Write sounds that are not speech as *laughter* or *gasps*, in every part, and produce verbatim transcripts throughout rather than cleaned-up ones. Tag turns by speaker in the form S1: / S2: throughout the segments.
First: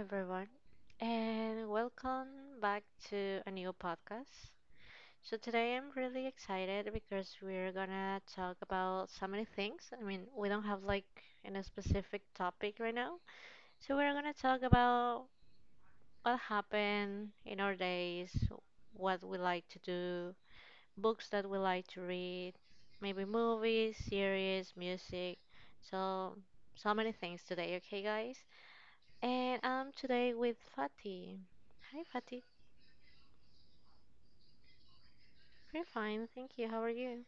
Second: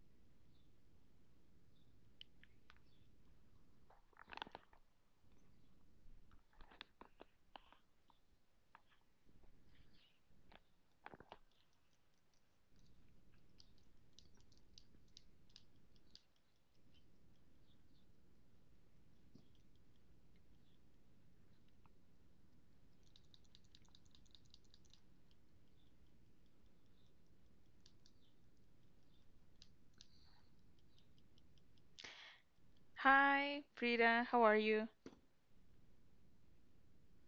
S1: everyone, and welcome back to a new podcast. So, today I'm really excited because we're gonna talk about so many things. I mean, we don't have like any specific topic right now, so we're gonna talk about what happened in our days, what we like to do, books that we like to read, maybe movies, series, music. So, so many things today, okay, guys? And I'm today with Fatih. Hi, Fatih.
S2: Hi, Frida. How are you?
S1: Pretty fine, thank you. How are you?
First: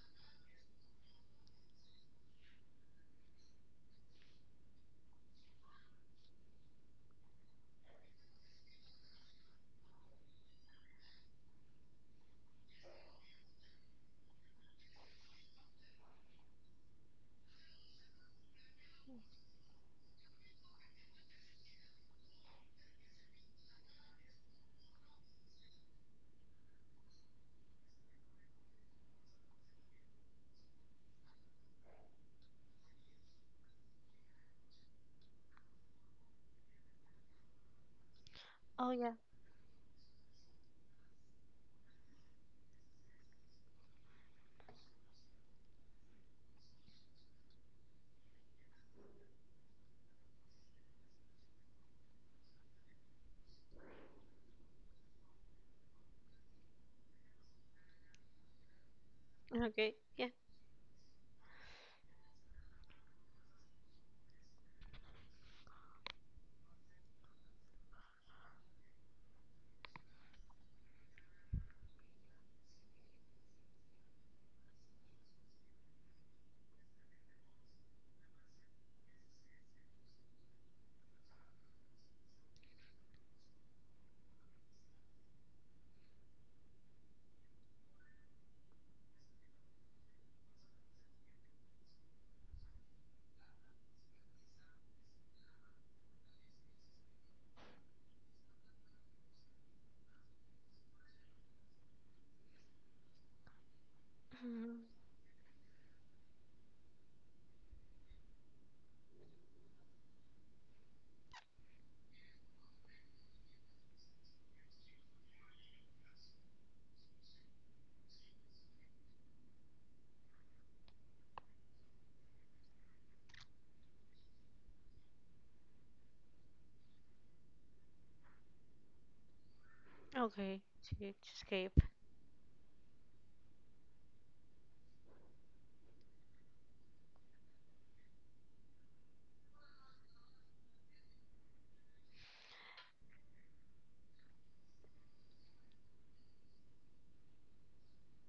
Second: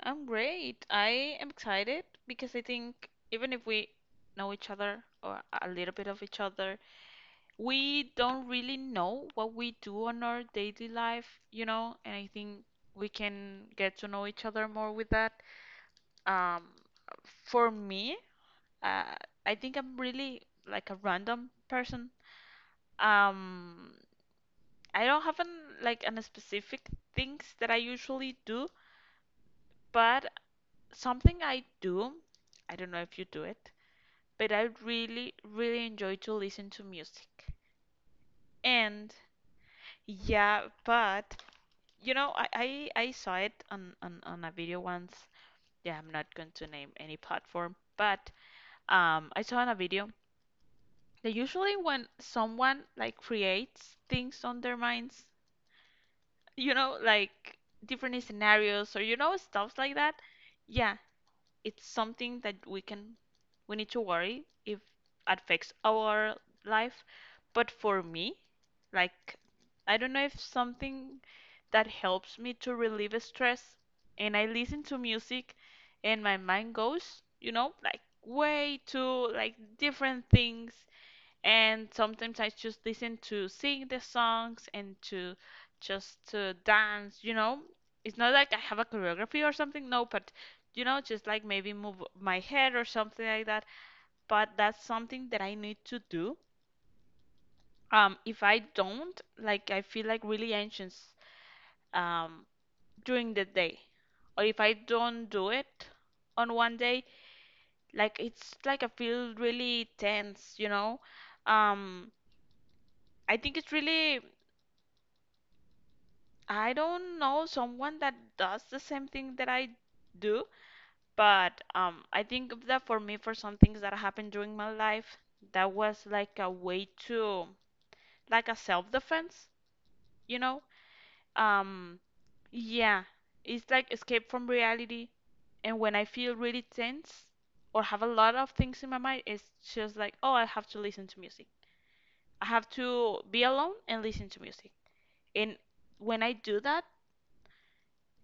S2: I'm great. I am excited because I think even if we know each other or a little bit of each other, we don't really know what we do on our daily life, you know, and I think we can get to know each other more with that. Um, for me, uh, I think I'm really like a random person. Um, I don't have an like an specific things that I usually do, but something I do, I don't know if you do it, but I really, really enjoy to listen to music.
S1: Oh, yeah.
S2: And yeah, but you know, I, I, I saw it on, on, on a video once. Yeah, I'm not going to name any platform, but um, I saw in a video that usually when someone like creates things on their minds, you know, like different scenarios or you know,
S1: Okay,
S2: stuff like
S1: yeah.
S2: that, yeah, it's something that we can we need to worry if affects our life, but for me, like, I don't know, if something that helps me to relieve stress, and I listen to music, and my mind goes, you know like way to like different things. And sometimes I just listen to sing the songs and to just to dance, you know. It's not like I have a choreography or something, no, but you know, just like maybe move my head or something like that. But that's something that I need to do. Um, if I don't, like I feel like really anxious um during the day. Or if
S1: Mhm.
S2: I don't do it on one day, like it's like I feel really tense, you know. Um, I think it's really, I don't know someone that does the same thing that I do, but um, I think of that for me, for some things that happened during my life, that was like a way to like a self-defense, you
S1: Okay,
S2: know?
S1: to, to escape.
S2: Um, yeah, it's like escape from reality. And when I feel really tense or have a lot of things in my mind, it's just like, oh, I have to listen to music. I have to be alone and listen to music. And when I do that,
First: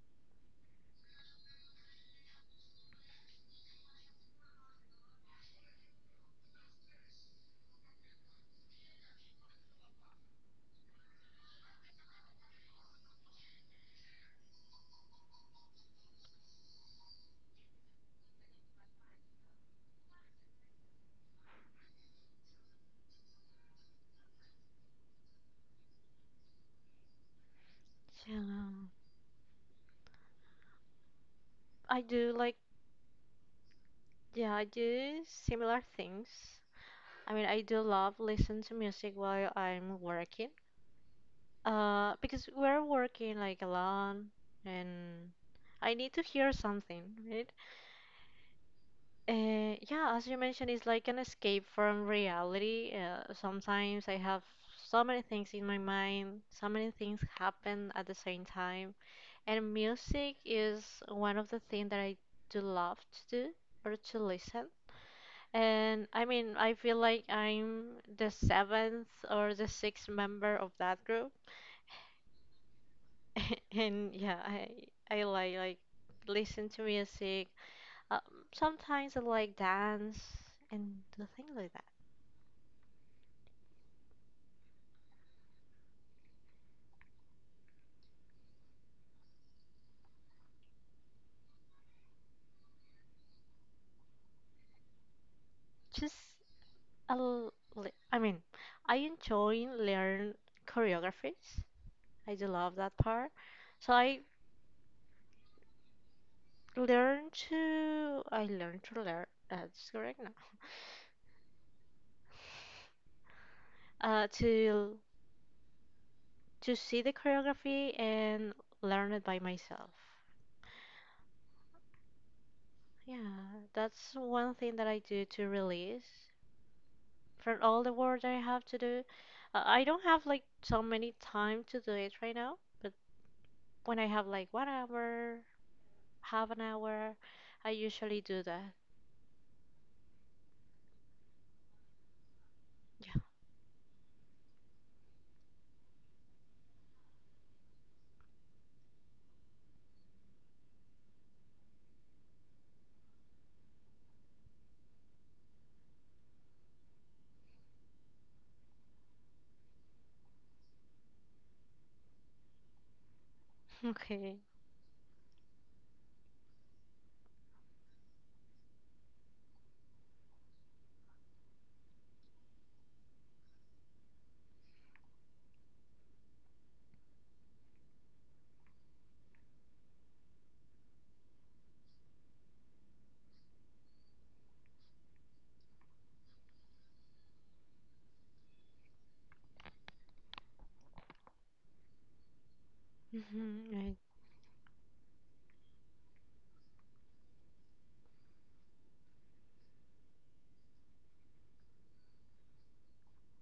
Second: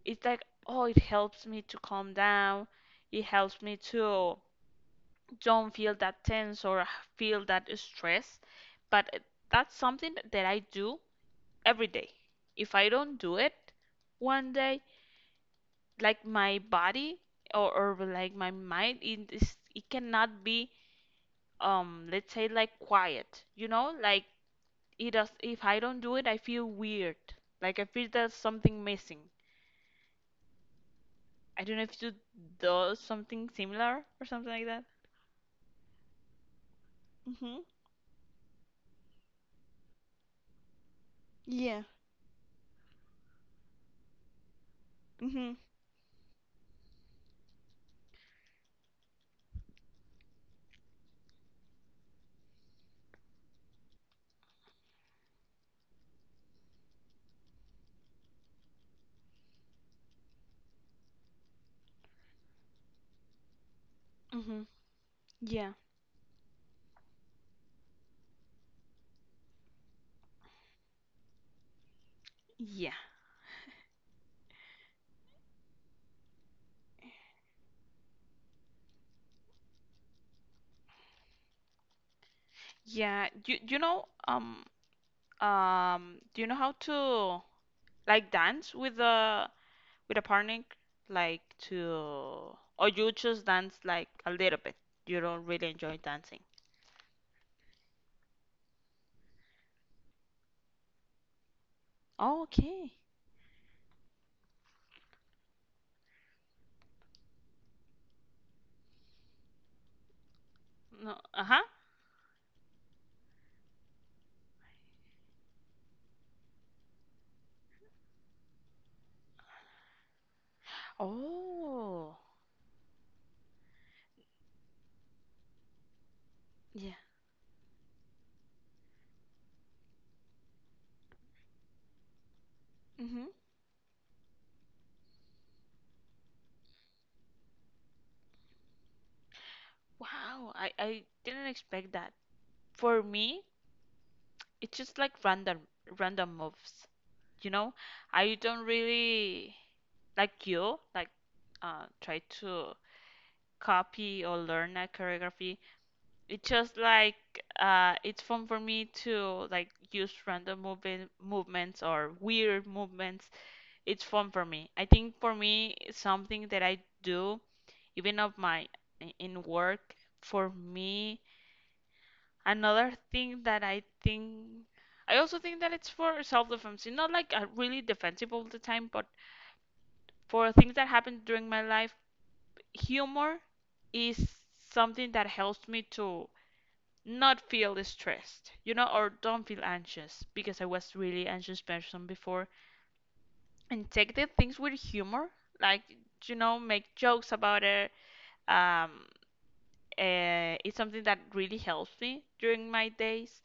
S2: it's like, oh, it helps me to calm down, it helps me to don't feel that tense or feel that stress, but it- that's something that I do every day. If I don't do it one day, like my body, or, or like my mind, it, is, it cannot be, um let's say, like quiet, you know. Like it does, if I don't do it, I feel weird, like I feel there's something
S1: Um,
S2: missing. I don't know
S1: I
S2: if you
S1: do like,
S2: do something similar or
S1: yeah,
S2: something
S1: I
S2: like that.
S1: do similar things. I mean, I
S2: Mm-hmm.
S1: do love listen to music while I'm working.
S2: Yeah.
S1: Uh, because we're working like alone, and
S2: Mm-hmm.
S1: I need to hear something, right? Uh, yeah, as you mentioned, it's like an escape from reality. Uh, sometimes I have so many things in my mind, so many things happen at the same time. And music is one of the things that I do love to do or to listen.
S2: Mm-hmm. Yeah.
S1: And I mean, I feel like I'm the seventh or the sixth member of that group. *laughs*
S2: Yeah.
S1: And yeah, I I like like listen to music. Uh, Sometimes I like dance and do things like that.
S2: Yeah. You you know um um do you know how to like dance with a with a partner, like, to, or you just dance like a little bit? You don't really enjoy
S1: Just
S2: dancing.
S1: a l- li- I mean, I enjoy learn choreographies. I do
S2: Oh,
S1: love that
S2: okay.
S1: part. So I learn to I learn to learn. That's correct now.
S2: No. Uh-huh.
S1: Uh, to to see the choreography and learn it by myself.
S2: Oh.
S1: Yeah, that's one thing that I do to release
S2: Yeah.
S1: from all the work that I have to do. Uh, I don't have like so many time to do it right now, but
S2: Mm-hmm.
S1: when I have like one hour half an hour. I usually do that.
S2: Wow. I I didn't expect that. For
S1: *laughs*
S2: me, it's just like random random moves, you know, I don't really like you, like, uh try to copy or learn a choreography. It's just like, uh it's fun for me to like use random moving movements or weird movements.
S1: Yeah.
S2: It's fun
S1: Okay.
S2: for me. I think for me it's something that I do even of my in work for me. Another thing that I think, I also think that it's for self-defense. It's not like uh, really defensive all the time, but for things that happened during my life, humor is something that helps me to not feel stressed, you know, or don't feel anxious because I was really anxious person before.
S1: Mm-hmm.
S2: And
S1: Right.
S2: take the things with humor, like, you know, make jokes about it. Um, uh, it's something that really helps me during my days.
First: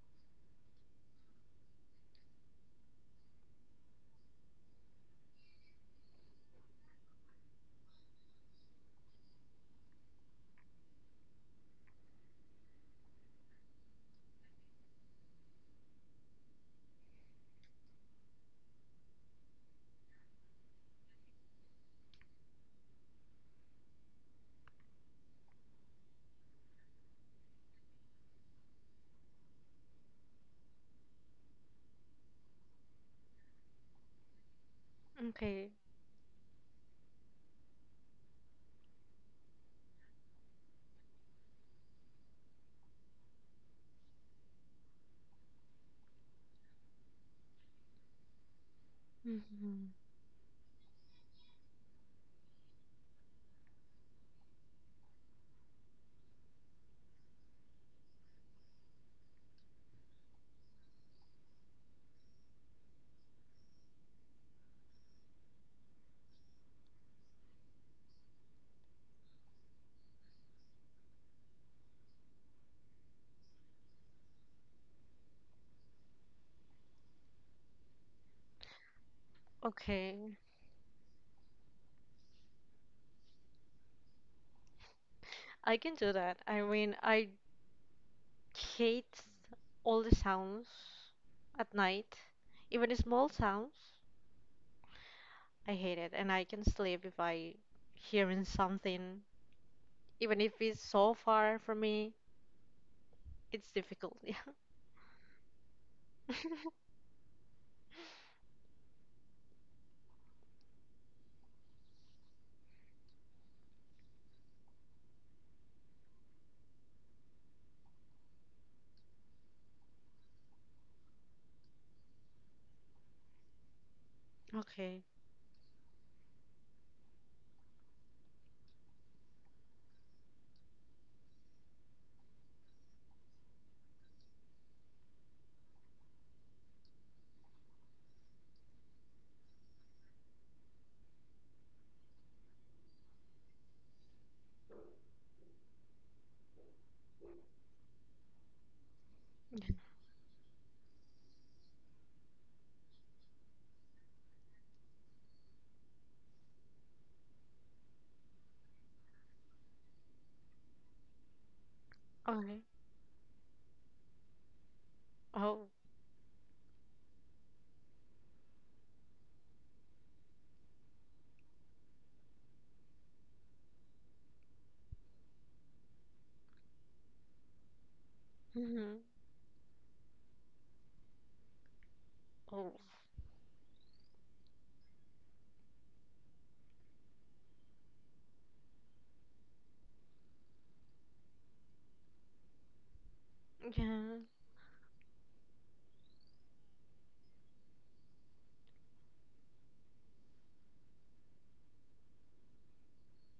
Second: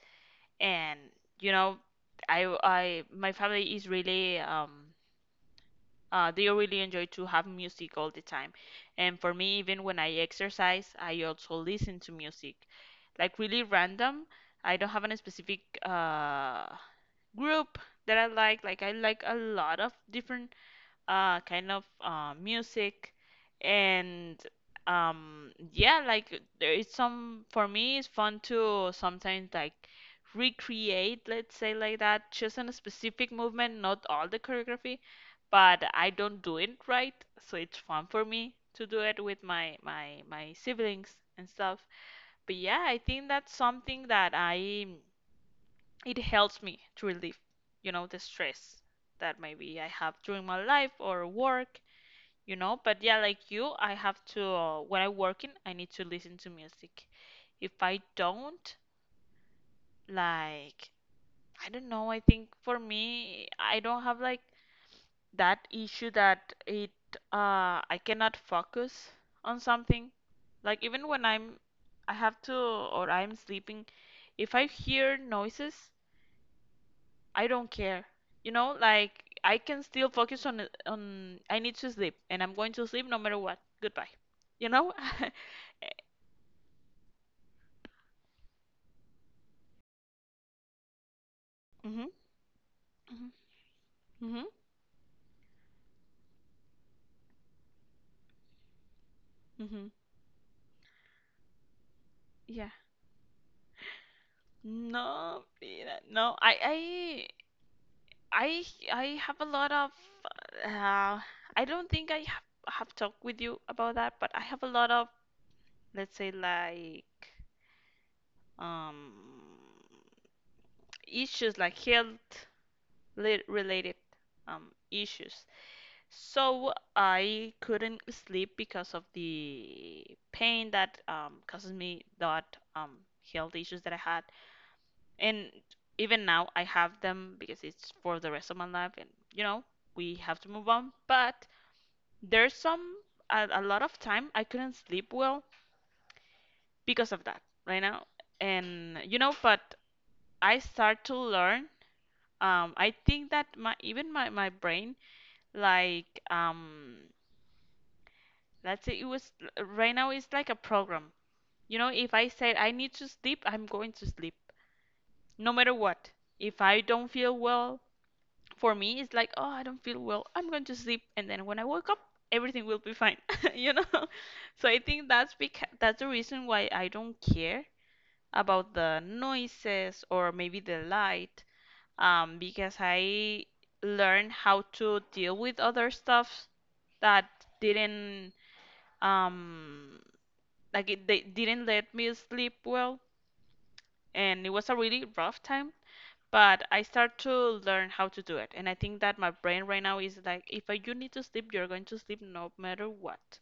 S2: And, you know i i my family is really um uh, they really enjoy to have music all the time. And for me, even when I exercise, I also listen to music, like really random. I don't have any specific uh group that i like like I like a lot of different uh kind of uh music. And um yeah, like there is some, for me it's fun to sometimes like recreate, let's say like that, just in a specific movement, not all the choreography.
S1: Okay.
S2: But I don't do it right, so it's fun for me to do it with my my my siblings and stuff. But yeah, I think that's something that I it helps me to relieve, you know the stress that maybe I
S1: Mm-hmm.
S2: have during my life or work, you know. But yeah, like you, I have to uh, when I working, I need to listen to music. If I don't, like I don't know, I think for me, I don't have like that issue, that it, uh I cannot focus on something. Like even when I'm, I have to, or I'm sleeping, if I hear noises, I don't care, you know. Like I can still
S1: Okay.
S2: focus on it- on I need to sleep, and I'm going to sleep no matter what. Goodbye, you know. *laughs*
S1: I can do that. I mean, I hate all the sounds at
S2: Mhm.
S1: night, even the small
S2: Mhm.
S1: sounds.
S2: Mhm.
S1: I hate it, and I can sleep if I hearing something,
S2: Mhm.
S1: even if it's so far from me.
S2: Yeah.
S1: It's difficult. Yeah.
S2: No, yeah, no. I
S1: *laughs*
S2: I I I have a lot of, uh I don't think I have, have talked with you about that, but I have a lot of, let's say like, um issues, like health li- related um
S1: Okay.
S2: issues. So I couldn't sleep because of the pain that um causes me, that um health issues that I had. And even now, I have them because it's for the rest of my life, and you know, we have to move on. But there's some, a, a lot of time I couldn't sleep well because of that right now. And you know, but I start to learn. Um, I think that my, even my my brain, like um, let's say it was, right now, it's like a program. You know, if I said
S1: Okay.
S2: I need to sleep, I'm going to sleep no
S1: Oh.
S2: matter what. If I don't feel well, for me it's like, oh, I don't feel well, I'm going to sleep, and then when I wake up, everything will be fine. *laughs* You know, so I think that's, because that's the reason why I don't care about the
S1: Mm-hmm.
S2: noises, or maybe the light. Um, because
S1: Oh.
S2: I learned how to deal with other stuff that didn't, um, like it, they didn't let me sleep well.
S1: Yeah.
S2: And it was a really rough time. But I start to learn how to do it. And I think that my brain right now is like, if I, you need to sleep, you're going to sleep no matter what.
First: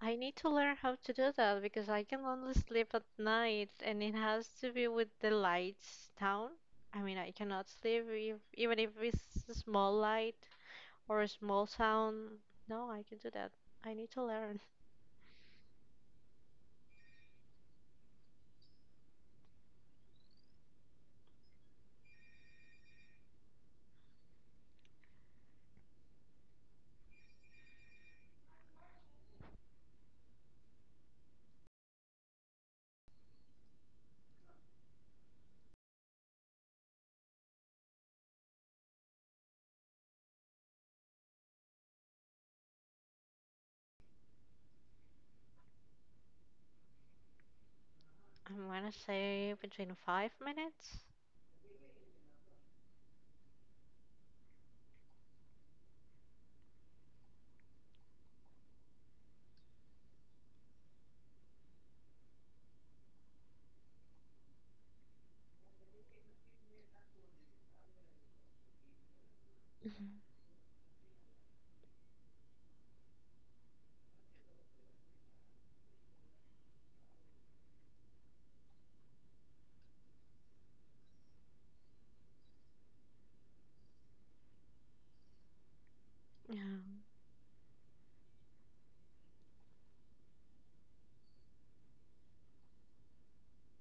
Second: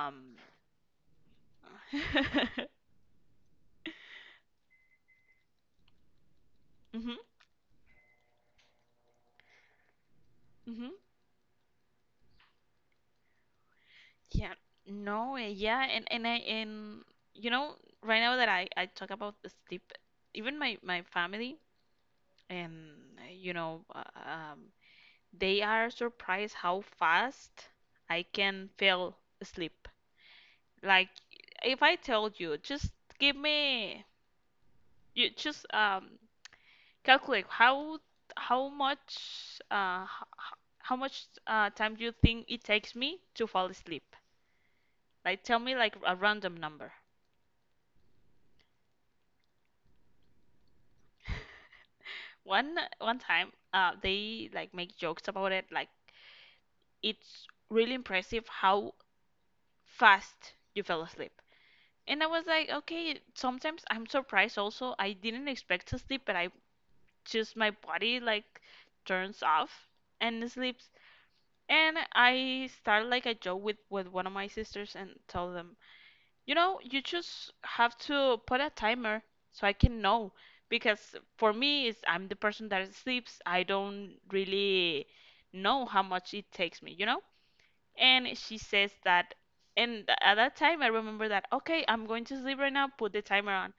S1: I need to learn how to do that because
S2: *laughs* mhm.
S1: I can only sleep at night and it has to be with the lights down. I mean, I cannot sleep if, even if it's a small light
S2: Mhm.
S1: or a small sound. No, I can do that. I need to
S2: Yeah.
S1: learn.
S2: No. Eh, yeah. And and I and you know, right now that I I talk about the sleep, even my my family, and eh, you know, uh, um, they are surprised how fast I can fall asleep. Like if I told you, just give me you just, um calculate how how much uh h- how much uh time do you think it takes me to fall asleep? Like tell me like a random number.
S1: *laughs* I'm gonna say between five minutes.
S2: One one time, uh they like make jokes about it, like, it's really impressive how fast you fell asleep. And I was like, okay, sometimes I'm surprised also. I didn't expect to sleep, but I just my body like turns off
S1: Mhm.
S2: and sleeps. And I started like a joke with, with one of my sisters, and tell them, you know, you just have to put a timer so I can know. Because for me, is I'm the person that sleeps. I don't really know how much it
S1: Yeah,
S2: takes me, you know? And she says that, and th- at that time, I remember that, okay, I'm going to sleep right now, put the timer on.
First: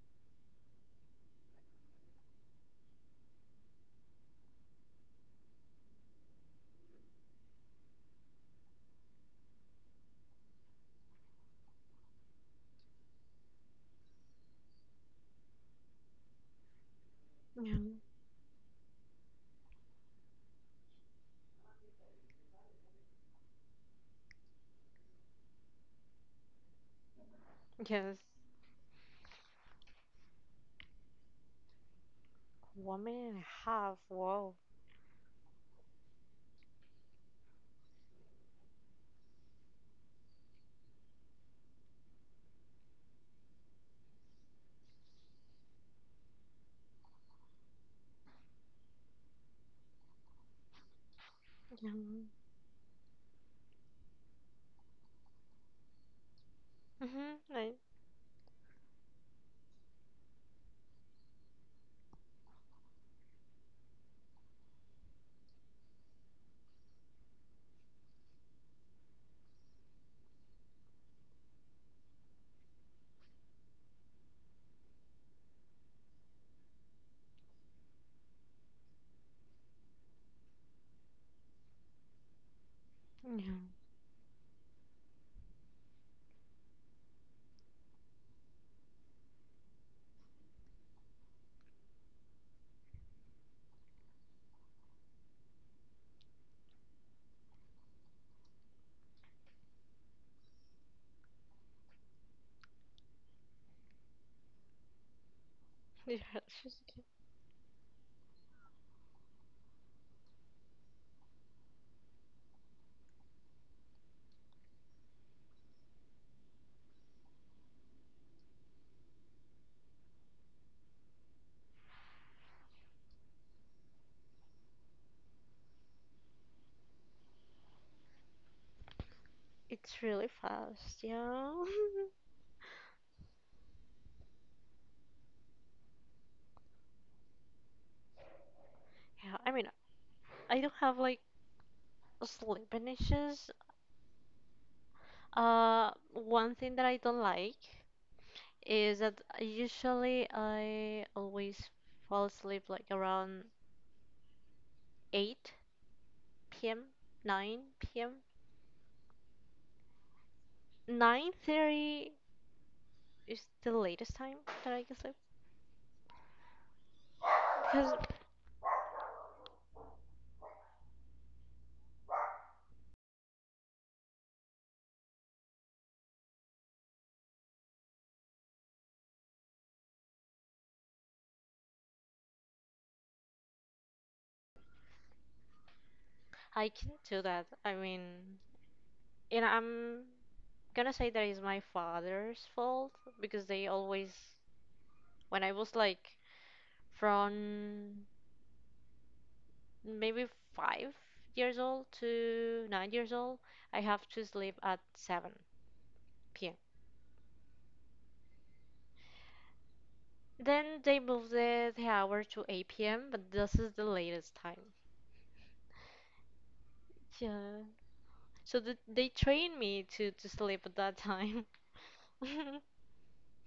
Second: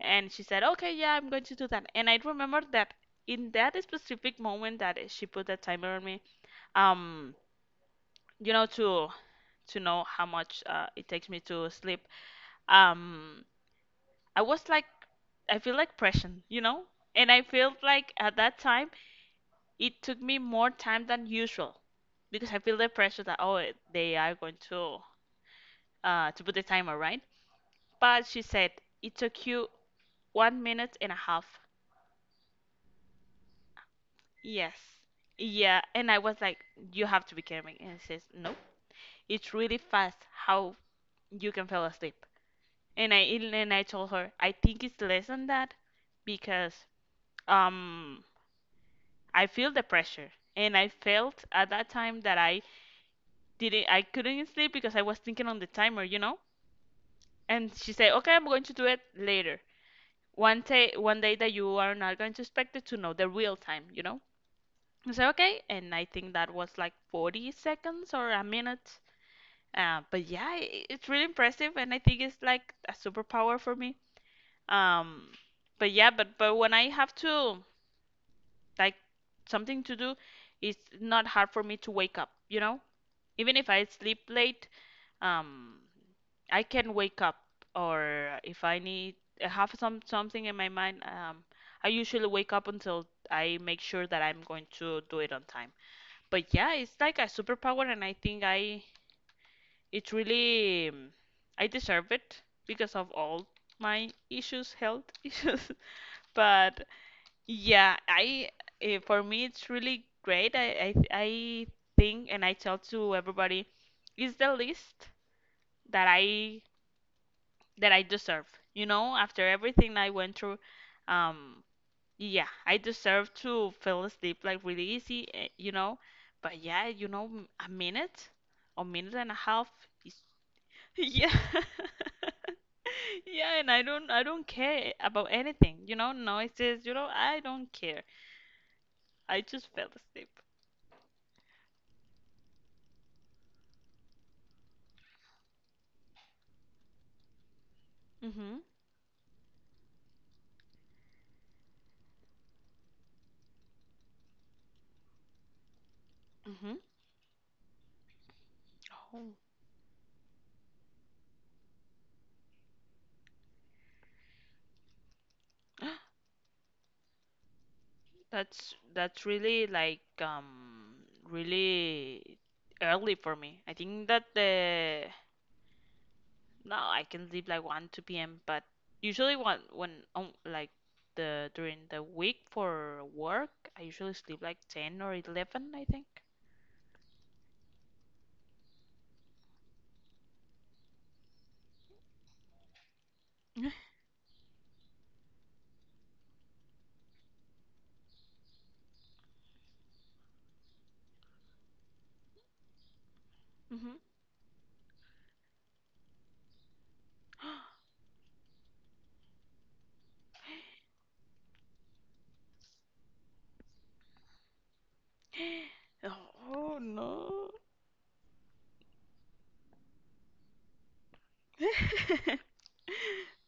S2: And she said, okay, yeah, I'm going to do that. And I remember that in that specific moment that she put the timer on me, um, you know, to to know how much, uh, it takes me to sleep. Um, I was like, I feel like pressing, you know? And I
S1: yeah,
S2: felt like at that time, it took me more time than usual, because I feel the pressure that, oh, it- they are going to, uh, to put the timer, right?
S1: yes.
S2: But she said, it took you one minute and a half.
S1: One minute and a half. Whoa.
S2: Yes. Yeah. And I was like, you have to be kidding me. And she says, no, it's really fast how you can fall asleep. And I and I told her I think it's less than that, because um I feel the pressure, and I felt at that
S1: Yeah.
S2: time that I didn't I couldn't sleep because I was thinking on the timer, you know?
S1: Mm-hmm. I,
S2: And she said, "Okay, I'm going to do it later. One day one day that you are not going to expect it to know the real time, you know?" I said, "Okay." And I think that was like 40 seconds or a minute. Uh, but yeah, I it's really impressive, and I think it's like a superpower for me. Um, but yeah, but but when I have to, like, something to do, it's not hard for me to wake up, you know?
S1: yeah.
S2: Even
S1: *laughs*
S2: if I sleep late, um, I can wake up. Or if I need, I have some something in my mind, um, I usually wake up until I make sure that I'm going to do it on time. But yeah, it's like a superpower, and I think I it really um, I deserve it because of all my issues, health *laughs* issues.
S1: Yeah,
S2: But yeah, I eh, for me it's really great. I, I I think, and I tell to everybody, it's the least that I that I deserve. You know, after everything I went through, um, yeah, I deserve to fall asleep like really easy. eh, You know, but yeah, you know, m- a minute, a minute and a half
S1: it's
S2: is
S1: really fast.
S2: *laughs* yeah.
S1: Yeah. *laughs*
S2: *laughs* Yeah, and I don't I don't care about anything. You know, noises, you know, I don't care.
S1: Yeah,
S2: I
S1: I mean,
S2: just fell asleep.
S1: I don't have like sleeping issues. Uh, one thing that I don't like
S2: Mhm.
S1: is that usually I always fall asleep like around 8
S2: Mhm.
S1: p.m., nine p m
S2: Oh.
S1: nine thirty is the latest time that I can sleep
S2: *gasps*
S1: because
S2: That's that's really like, um really early for me. I think that the no, I can sleep like one, two p m. But usually when when um, like the during the week for work, I usually sleep like ten or eleven, I think.
S1: I can do that. I mean, and I'm gonna say that is my father's fault because they
S2: *laughs*
S1: always, when I was like from maybe five years old to nine years old, I
S2: Mhm.
S1: have to sleep at seven p m.
S2: *gasps*
S1: Then they moved the, the hour to eight p m, but this is the latest time.
S2: Oh no.
S1: Yeah. So th they train me to, to sleep at that time. *laughs*
S2: *laughs*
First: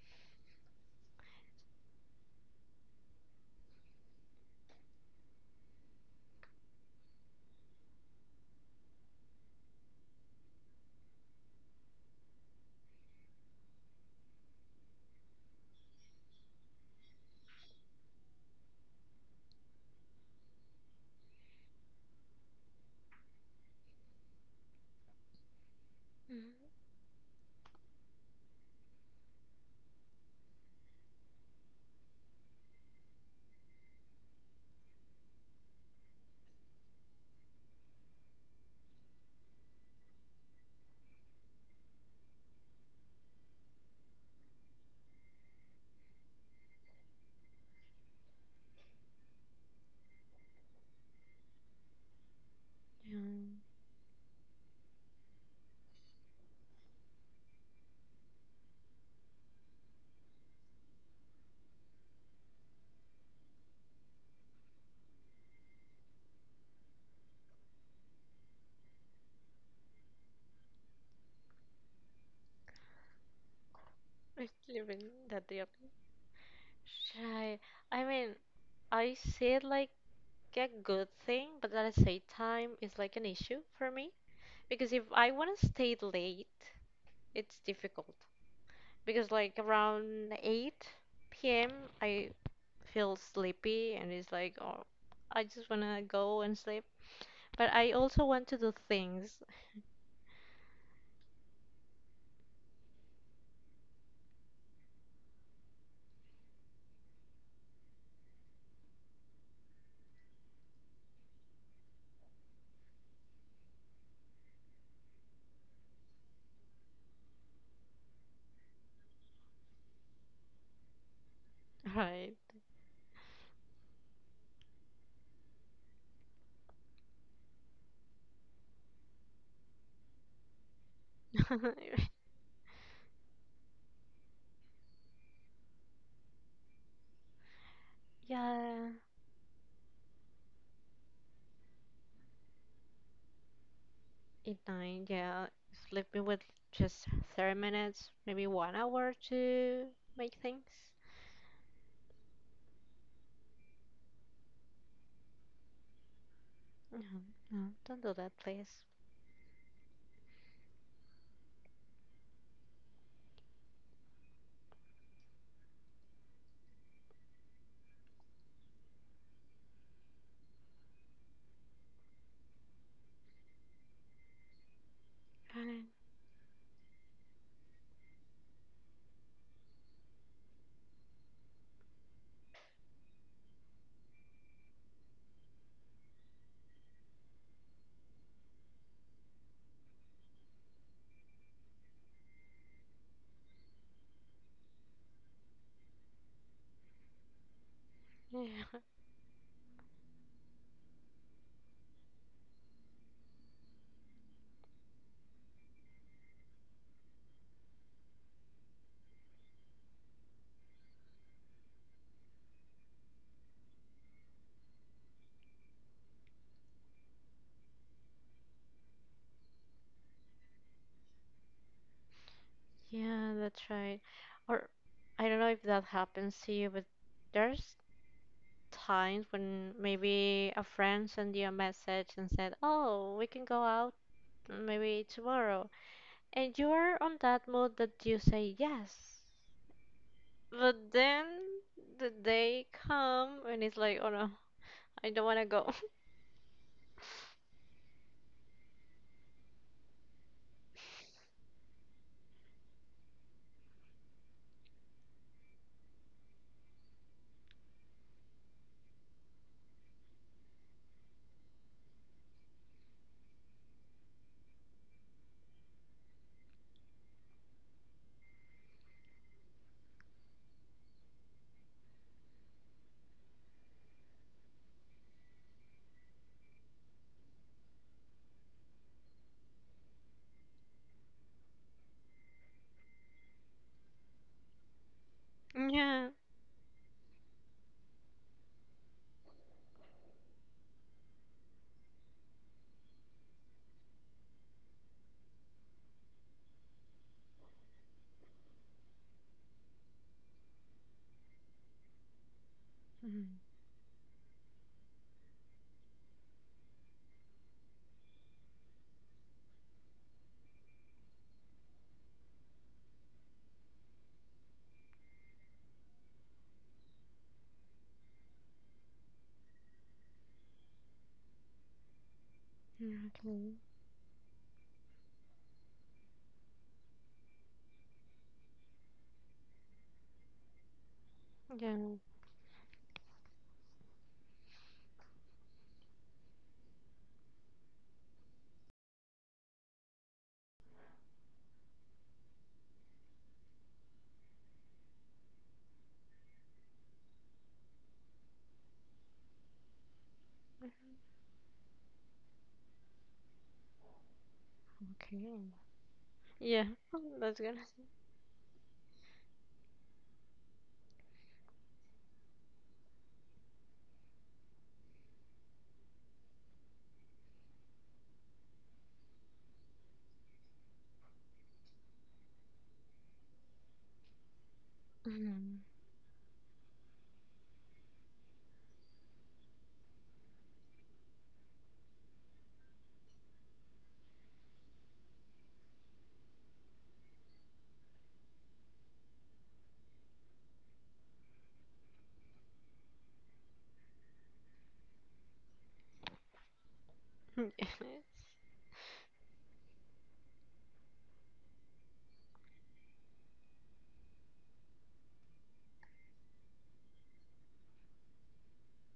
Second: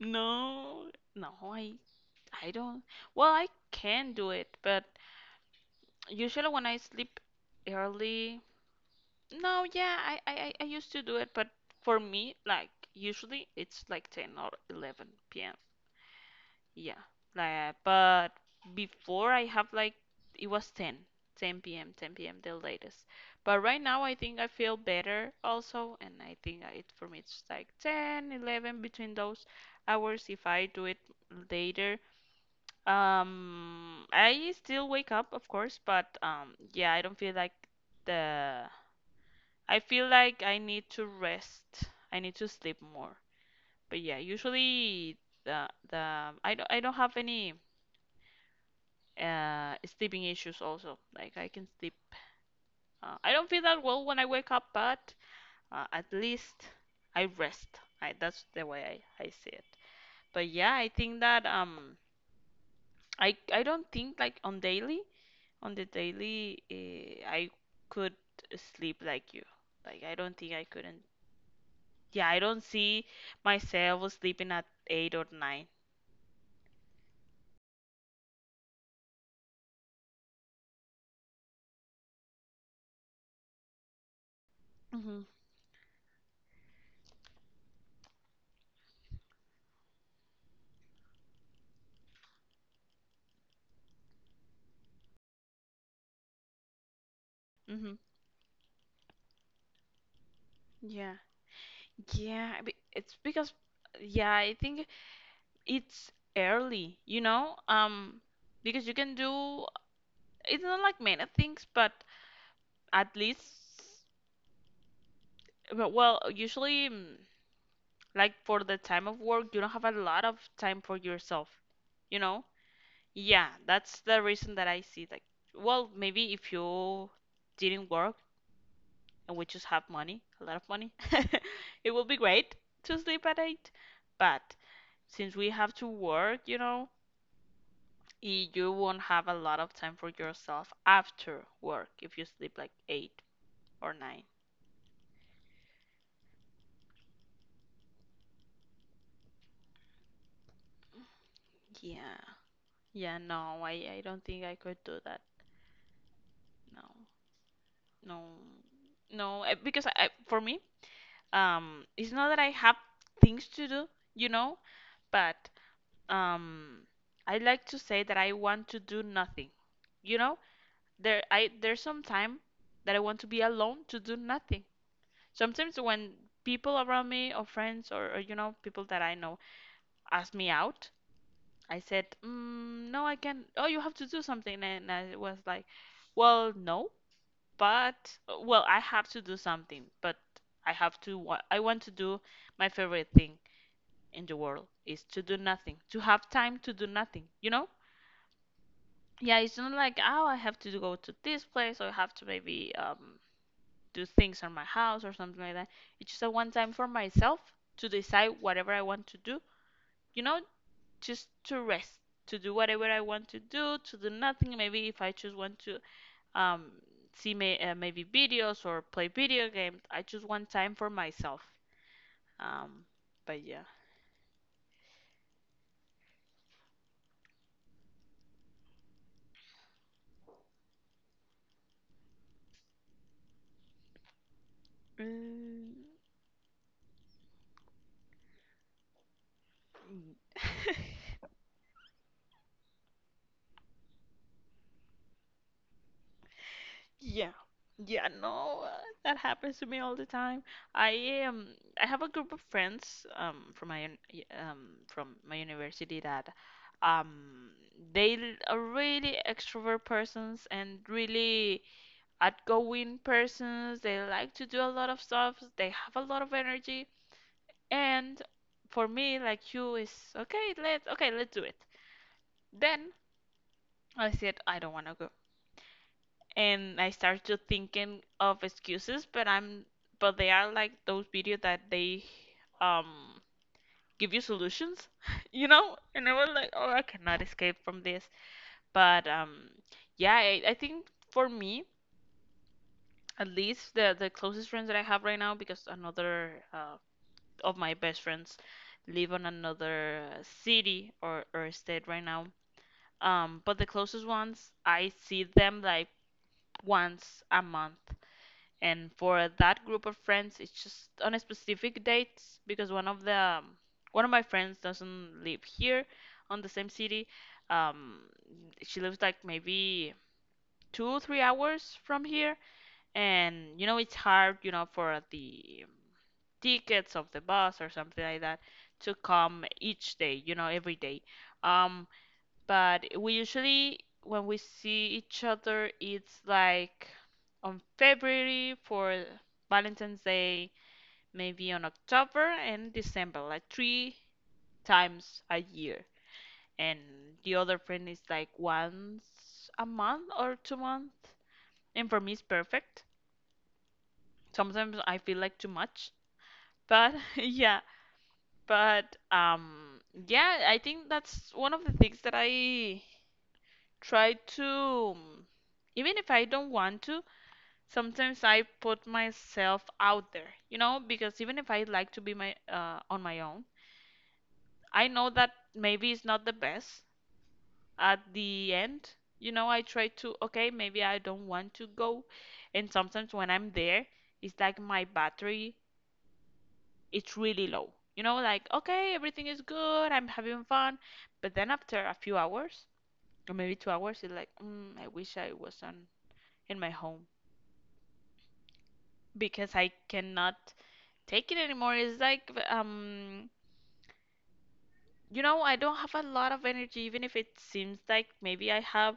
S2: No, no, I I don't. Well, I can do it, but usually when I sleep early, no, yeah, I, I, I I used to do it, but for me, like, usually it's like ten or eleven p m. Yeah, like, but before I have like it was ten, ten p m, ten p m the latest. But right now I think I feel better also, and I
S1: Mm,
S2: think I- it for me it's like ten, eleven between those hours. If I do it later, um, I still wake up, of course, but um, yeah, I don't feel like the. I feel like I need to rest. I need to sleep more. But yeah, usually the the I don't I don't have any uh sleeping issues also. Like, I can sleep. Uh,
S1: yeah.
S2: I don't feel that well when I wake up, but uh, at least I rest. I, that's the way I I see it. But yeah, I think that um I I don't think like on daily. On the daily, eh, I could sleep like you. Like, I don't think I couldn't. Yeah, I don't see myself
S1: I
S2: sleeping at
S1: sleep in
S2: eight or
S1: that day.
S2: nine.
S1: Shy. I mean, I see it like a good thing, but at the same time, it's like an issue for me. Because if
S2: Mhm.
S1: I want to stay late, it's difficult. Because like around eight p m. I feel sleepy and it's like oh I just wanna go and sleep. But I
S2: Mhm.
S1: also want to do things,
S2: Yeah. Yeah. I be- It's because, yeah, I think it's early. You know, um, because you can do. It's not like many things, but at least, but, well, usually, mm, like, for the time of work, you don't have a lot of time for yourself.
S1: *laughs*
S2: You
S1: right?
S2: know.
S1: *laughs*
S2: Yeah, that's the reason that I see, like, well, maybe if you didn't work and we just have money, a lot of money, *laughs* it would be great to sleep at eight. But since we have to work, you know, y- you
S1: Yeah,
S2: won't have a lot of time for yourself after work if you sleep like eight or nine.
S1: at nine. Yeah. Sleeping with just thirty minutes, maybe one hour to make things.
S2: Yeah. Yeah, no, I, I don't think I could do that. No,
S1: No, no, don't do
S2: no,
S1: that, please.
S2: no, eh, because I, I- for me, um, it's not that I have things to do, you know, but um I like to say that I want to do nothing. You know, there I there's some time that I want to be alone to do nothing. Sometimes
S1: Right.
S2: when people around me, or friends, or, or you know, people that I know ask me out, I said, mm, "No, I can. Not. Oh, you have to do something." And I was like, "Well, no, but well, I have to do something, but I have to wa- I want to do my favorite thing in the world is to do nothing, to have time to do nothing, you know?"
S1: Yeah,
S2: Yeah, it's not like, oh, I have to go to this place, or I have to maybe um, do things on my house or something like that. It's just a one time for myself to decide whatever I want to do, you know, just to rest, to do whatever I want to do, to do nothing. Maybe if I just want to, um, see may, uh, maybe videos or play video games, I choose one time for myself. Um,
S1: *laughs* yeah,
S2: but yeah.
S1: that's right. Or I don't know if that happens to you, but there's times when maybe a friend sent you a message and said, "Oh, we can go out maybe tomorrow,"
S2: Mm.
S1: and you are on that mood that you say yes, but
S2: *laughs*
S1: then the day come and it's like, "Oh no, I don't want to go." *laughs*
S2: Yeah. Yeah, no, uh, that happens to me all the time. I am I have a group of friends um from my un- y- um from my university that um they l- are really extrovert persons and really outgoing persons. They like to do a lot of stuff. They have a lot of energy. And for me, like you, is okay, let okay, let's do it. Then I said I don't want to go, and I start to thinking of excuses, but I'm but they are like those videos that they um give you solutions, *laughs* you know?
S1: Yeah.
S2: And I was like, oh, I cannot escape from this. But um yeah, I, I think for me, at least, the the closest friends that I have right now, because another uh, of my best friends live on another city or or state right now.
S1: Mhm.
S2: Um but the closest ones, I see them like once a month. And for that group of friends, it's just on a specific dates because one of the um, one of my friends doesn't live here on the same city. Um, she lives like maybe two, three hours from here,
S1: Mm,
S2: and you know it's hard, you know, for the tickets of the bus or something like that to come each day, you know, every day.
S1: yeah, okay.
S2: Um, but we usually, when we see each other, it's like on February for Valentine's Day, maybe on October and December, like three times a year. And the other friend is like once a month or two
S1: Yeah,
S2: months. And for me it's perfect. Sometimes I feel like too
S1: okay.
S2: much.
S1: Yeah.
S2: But *laughs*
S1: *laughs* That's gonna.
S2: yeah, but um yeah, I think that's one of the things that I try to, um, even if I don't want to, sometimes I put myself out there, you know, because even if I like to be my uh, on my own, I know that
S1: Mhm.
S2: maybe it's not the best at the end. You know, I try to, okay, maybe I don't want to go. And sometimes when I'm there, it's like my battery, it's really low. You know, like, okay, everything is good, I'm having fun. But then after a few hours, or maybe two hours, it's like, mm, I wish I was on in my home
S1: *laughs* Yes.
S2: because I cannot take it anymore. It's like, um you know, I don't have a lot of energy even if it seems like maybe I have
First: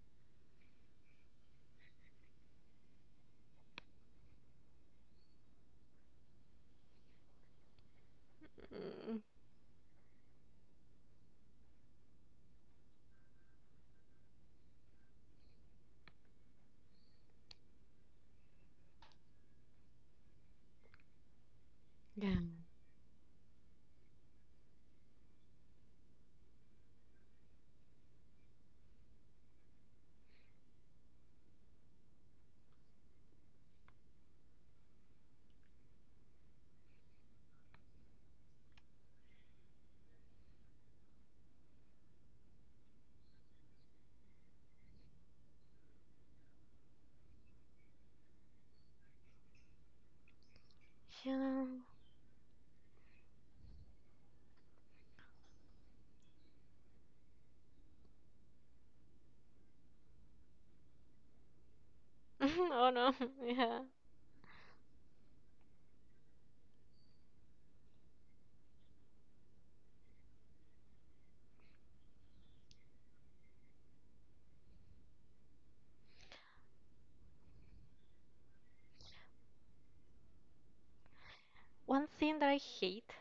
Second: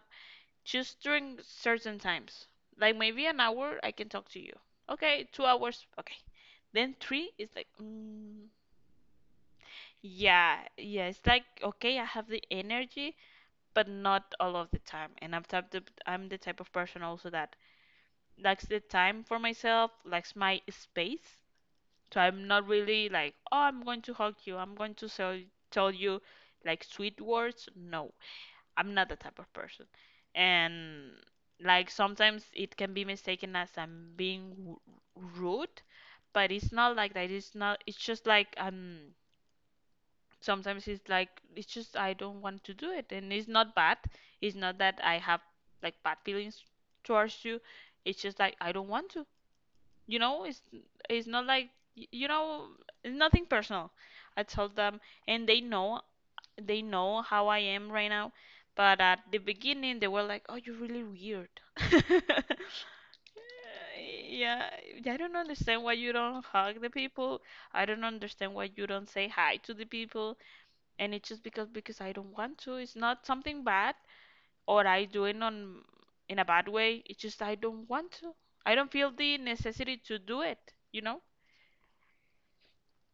S2: just during certain times. Like, maybe an hour I can talk to you. Okay, 2 hours. Okay. Then three is like, mm,
S1: Mm,
S2: yeah, yeah, it's like, okay, I have the energy, but not all of the time. And I'm type the, I'm the type of person also that likes the time for myself, likes my space. So
S1: yeah.
S2: I'm not really like, oh, I'm going to hug you. I'm going to sell, tell you, like, sweet words. No, I'm not that type of person. And, like, sometimes it can be mistaken as I'm being w- rude, but it's not like that. It's not. It's just like um. Sometimes it's like it's just I don't want to do it, and it's not bad. It's not that I have like bad feelings towards you. It's just like I don't want to. You know, it's it's not
S1: Yeah.
S2: like, y- you know, it's nothing personal. I told them, and they know they know how I am right now. But at the beginning they were like, oh, you're really weird.
S1: *laughs*
S2: *laughs*
S1: Oh no. *laughs* Yeah.
S2: Yeah, I don't understand why you don't hug the people. I don't understand why you don't say hi to the people. And it's just because because I don't want to. It's not something bad, or I do it on in a bad way. It's just I don't want to. I don't feel the necessity to do it, you know.
S1: One thing that I hate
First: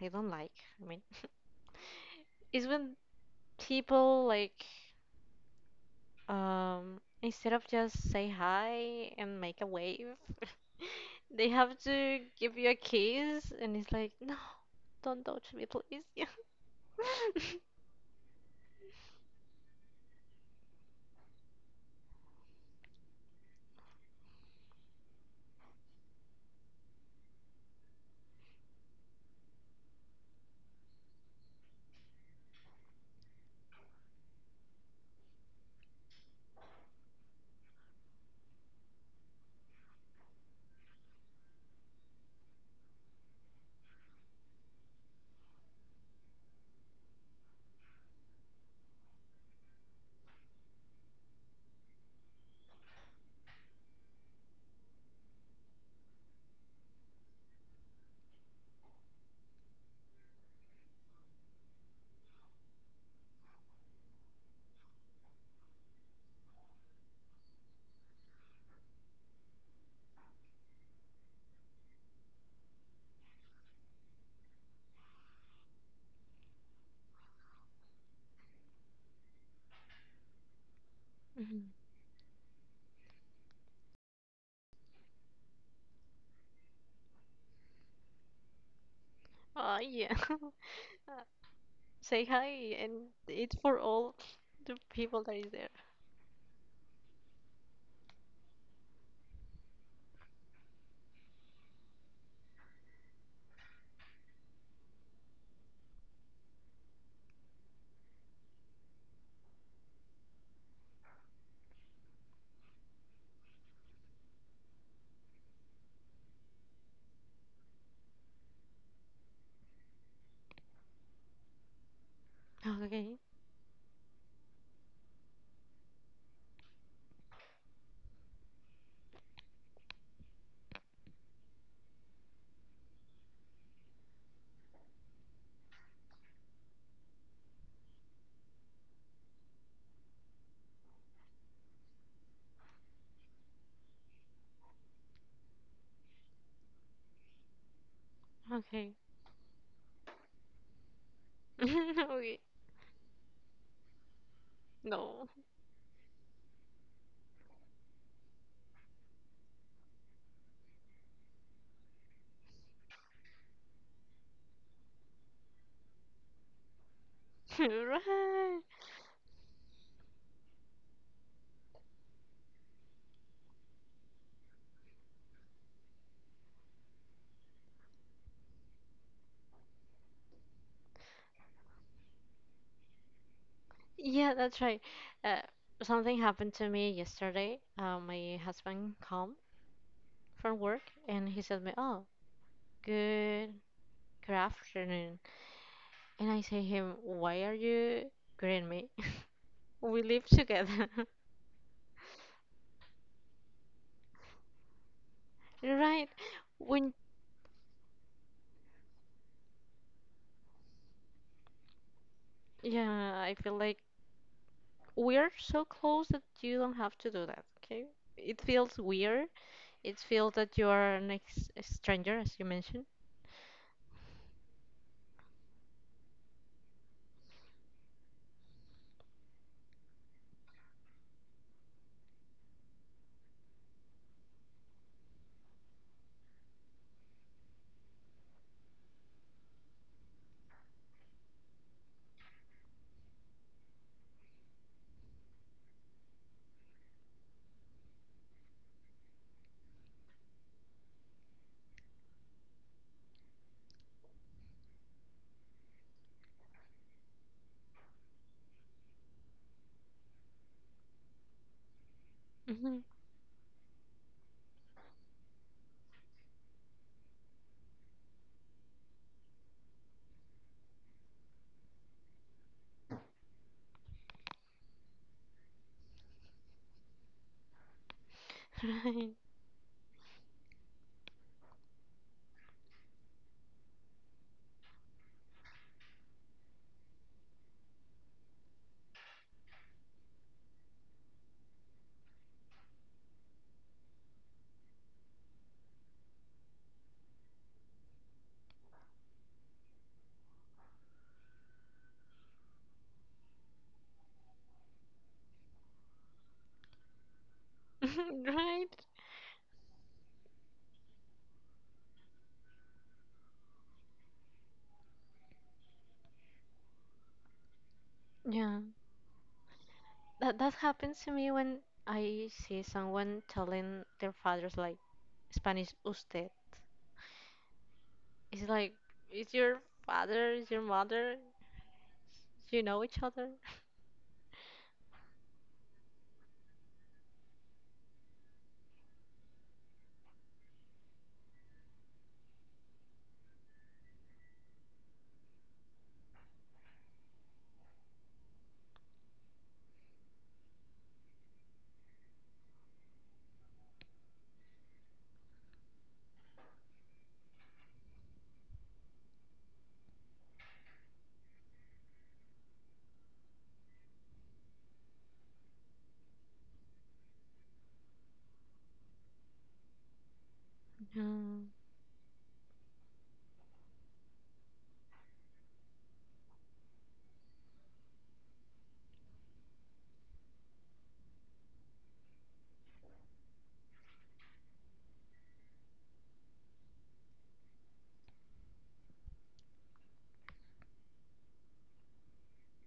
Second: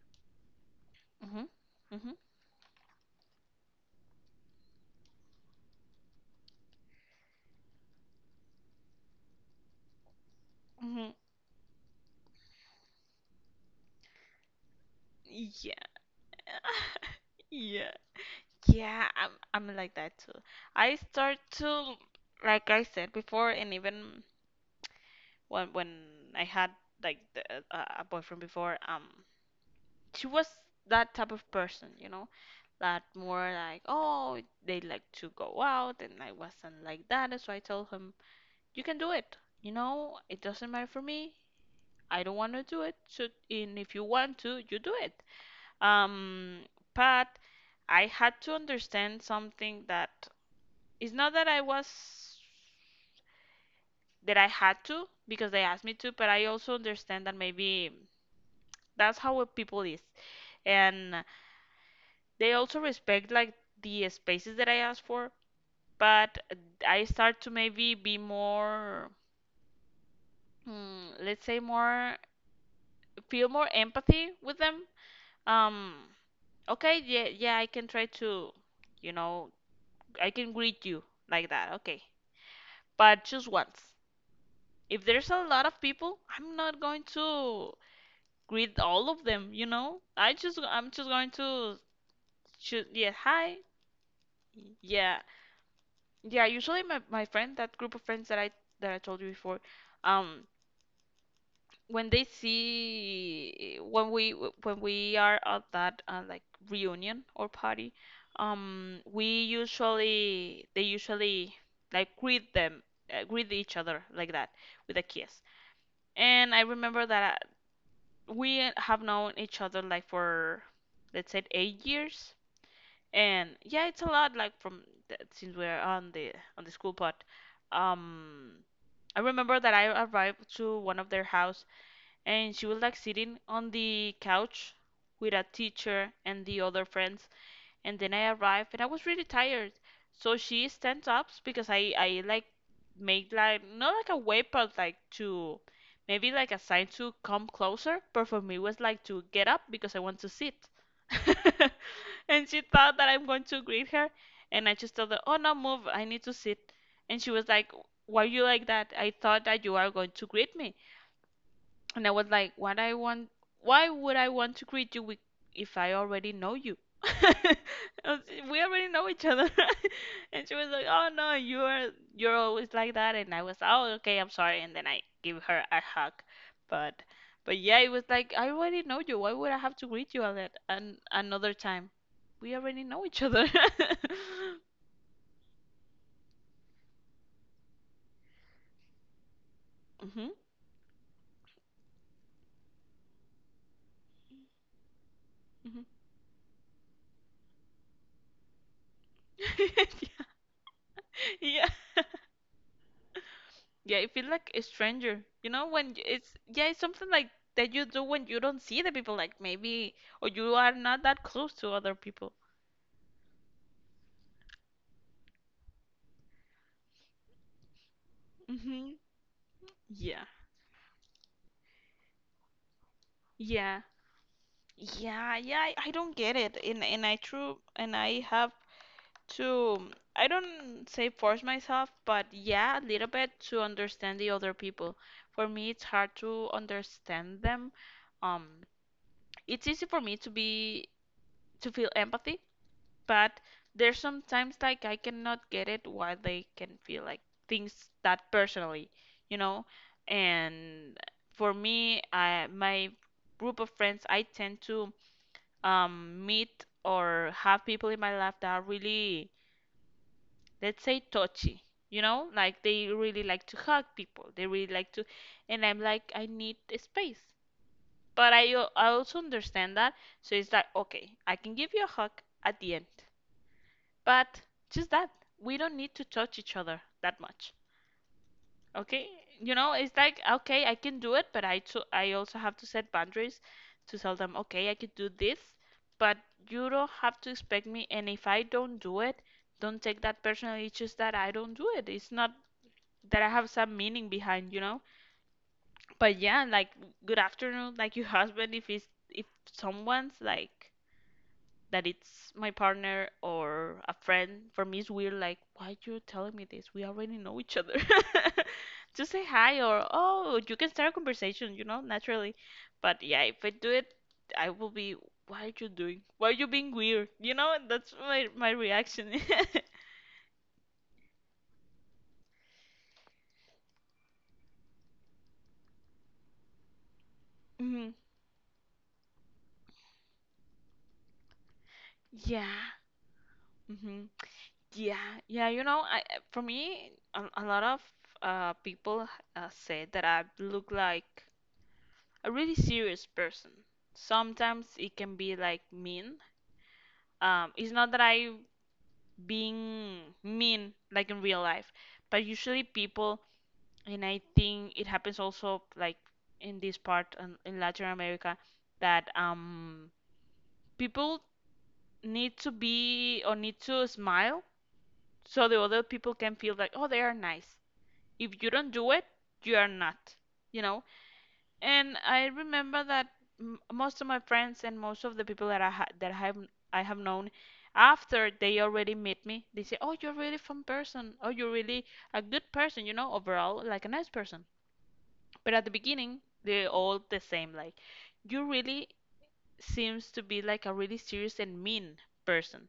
S1: I don't like. I mean,
S2: Mm-hmm. Mm-hmm.
S1: *laughs* is when people like um instead of just say hi and make a wave,
S2: Mm-hmm.
S1: *laughs* they have to give you a kiss, and it's like, no, don't touch me,
S2: Yeah.
S1: please. *laughs* Yeah.
S2: *laughs* Yeah. Yeah, I'm I'm like that too. I start to, like I said before, and even when when I had, like, the, uh, a boyfriend before, um she was that type of person, you know, that more like, oh, they like to go out, and I wasn't like that, so I told him, you can do it. You know, it doesn't matter for me. I don't want to do it. So, and if you want to, you do it. Um, but I had to understand something that it's not that I was that I had to because they asked me to, but I also understand that maybe that's how a people is, and they also respect like the spaces that I ask for. But I start to maybe be more, mm, let's say more, feel more empathy with them. Um, okay, yeah, yeah, I can try to, you know, I can greet you like that. Okay, but just once. If there's a lot of people, I'm not going to greet all of them, you
S1: Oh
S2: know?
S1: yeah.
S2: I
S1: *laughs*
S2: just I'm just going to
S1: Say hi,
S2: shoot, yeah,
S1: and it's
S2: hi.
S1: for all the
S2: Yeah.
S1: people that is there.
S2: Yeah, usually my, my friend, that group of friends that I that I told you before, um when they see when we when we are at that uh, like reunion or party, um we usually they usually like greet them uh, greet each other like that with a kiss. And I remember that uh, we have known each other like for, let's say, eight years.
S1: Okay,
S2: And yeah, it's a lot like from th- since we're on the on the school, but um, I remember that I arrived to one of their house and she was like sitting on the couch with a teacher and the other friends, and then I arrived and I was really tired. So she stands up because I I like made, like not like a wave but like to maybe like a sign to come closer, but for me it was
S1: okay,
S2: like to get up because I want to sit. *laughs*
S1: *laughs* okay.
S2: And she thought that I'm going to greet her and I just told her,
S1: No,
S2: "Oh no, move. I need to sit." And she was like, "Why are you like that? I thought that you are going to greet me." And I was like, what I want, why would I want to greet you with, if I already know you? *laughs* I
S1: *laughs*
S2: was- We
S1: right.
S2: already know each other. *laughs* And she was like, oh no, you're you're always like that. And I was, oh okay, I'm sorry. And then I give her a hug. But but yeah, it was like, I already know you. Why would I have to greet you all that an, another time? We already know each other. *laughs*
S1: Yeah, that's right. Uh, Something happened to me yesterday. Uh, my husband come
S2: Hmm.
S1: from work and he said me, "Oh, good, good afternoon."
S2: Hmm.
S1: And I say him, "Why are you greeting me? *laughs* We
S2: *laughs*
S1: live together, *laughs*
S2: Yeah. Yeah, it feels like a stranger. You know, when y-
S1: right?"
S2: it's, yeah, it's
S1: When
S2: something like that you do when you don't see the people, like maybe or you are not that close to other people.
S1: Yeah, I feel like we're so close that you don't have to do that. Okay, it feels
S2: Mm-hmm.
S1: weird. It
S2: Yeah.
S1: feels that you are an ex a stranger, as you mentioned.
S2: Yeah. Yeah, yeah, I, I don't get it. And and I true and I have to, I don't say force myself, but yeah, a little bit to understand the other people. For me, it's hard to understand them. Um, it's easy for me to be to feel empathy, but there's sometimes like I cannot get it why they can feel like things that personally, you know? And for me, I my group of friends, I tend to um meet or have people in my life that are really, let's say, touchy. You know, like
S1: Hmm.
S2: they really like to hug people. They really like to, and I'm like, I need a space. But I, al- I also understand that. So it's like, okay, I can give you a hug at the end. But just that, we don't need to touch each other that much.
S1: *laughs*
S2: Okay?
S1: Right,
S2: You know, it's like, okay, I can do it, but I too, I also have to set boundaries to tell them, okay, I could do this, but you don't have to expect me. And if I don't do it, don't take that personally. It's just that I don't do it. It's not that I have some meaning behind, you know? But yeah, like, good afternoon, like your husband, if he's, if someone's like, that it's my partner or a friend, for me it's weird. Like, why you telling me this? We already know each other. *laughs*
S1: *laughs* right.
S2: Just say hi or oh, you can start a conversation, you know, naturally. But yeah, if I do it, I will be. Why are you doing? Why are you being weird? You know, that's my my
S1: Yeah.
S2: reaction. *laughs*
S1: That that happens to me when I see someone telling their fathers like Spanish usted.
S2: Hmm.
S1: It's like is your father, is your mother?
S2: Yeah.
S1: Do you know each other? *laughs*
S2: Hmm. Yeah. Yeah. You know, I I- for me, a, a lot of uh, people uh, said that I look like a really serious person. Sometimes it can be like mean. Um, it's not that I being mean like in real life, but usually people, and I think it happens also like in this part in, in Latin America, that um people need to be or need to smile so the other people can feel like oh they are nice. If you don't do it, you are not. You know.
S1: No,
S2: And I remember that m- most of my friends and most of the people that I ha that I have I have known, after they already meet me, they say, "Oh, you're really fun person. Oh, you're really a good person, you know, overall, like a nice person." But at the beginning, they're all the same. Like, you really seems to be like a really serious and mean person.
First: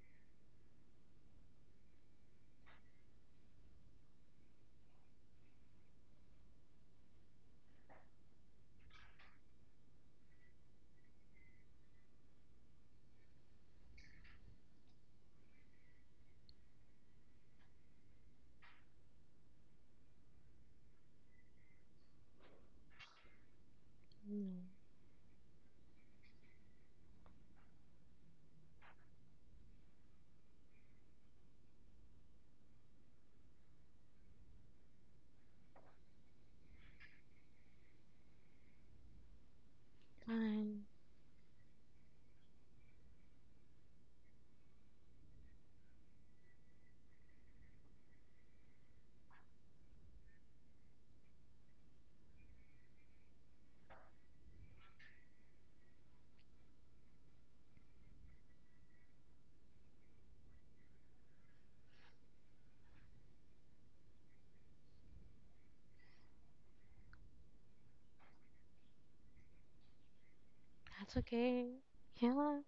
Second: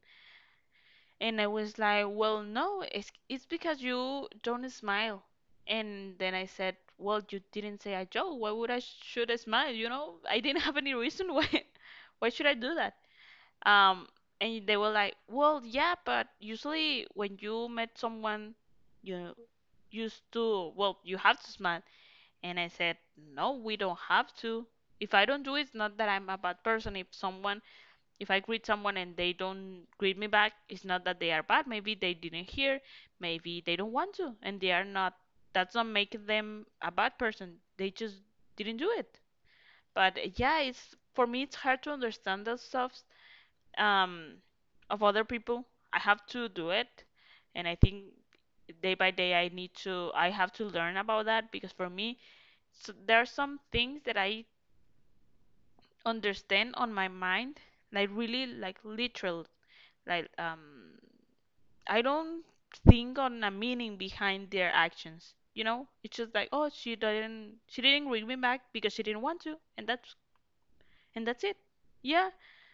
S2: And I was like, well, no, it's, it's because you don't smile. And then I said, well, you didn't say a joke. Why would I should I smile? You know, *laughs* I didn't have any reason why. *laughs* Why should I do that? Um, and they were like, well, yeah, but usually when you met someone, you used to, well, you have to smile. And I said, no, we don't have
S1: no.
S2: to. If I don't do it, it's not that I'm a bad person. If someone if I greet someone and they don't greet me back, it's not that they are bad. Maybe they didn't hear, maybe they don't want to, and they are not. That's not making them a bad person. They just didn't do it. But uh, yeah,
S1: Fine.
S2: it's for me it's hard to understand the stuff, um, of other people. I have to do it, and I think day by day I need to I have to learn about that, because for me, so there are some things that I understand on my mind like really like literal, like, um, I don't think on a meaning behind their actions. You know, it's just like, oh, she didn't, she didn't ring me back because she didn't want to, and that's,
S1: That's
S2: and that's it.
S1: okay.
S2: Yeah,
S1: Yeah.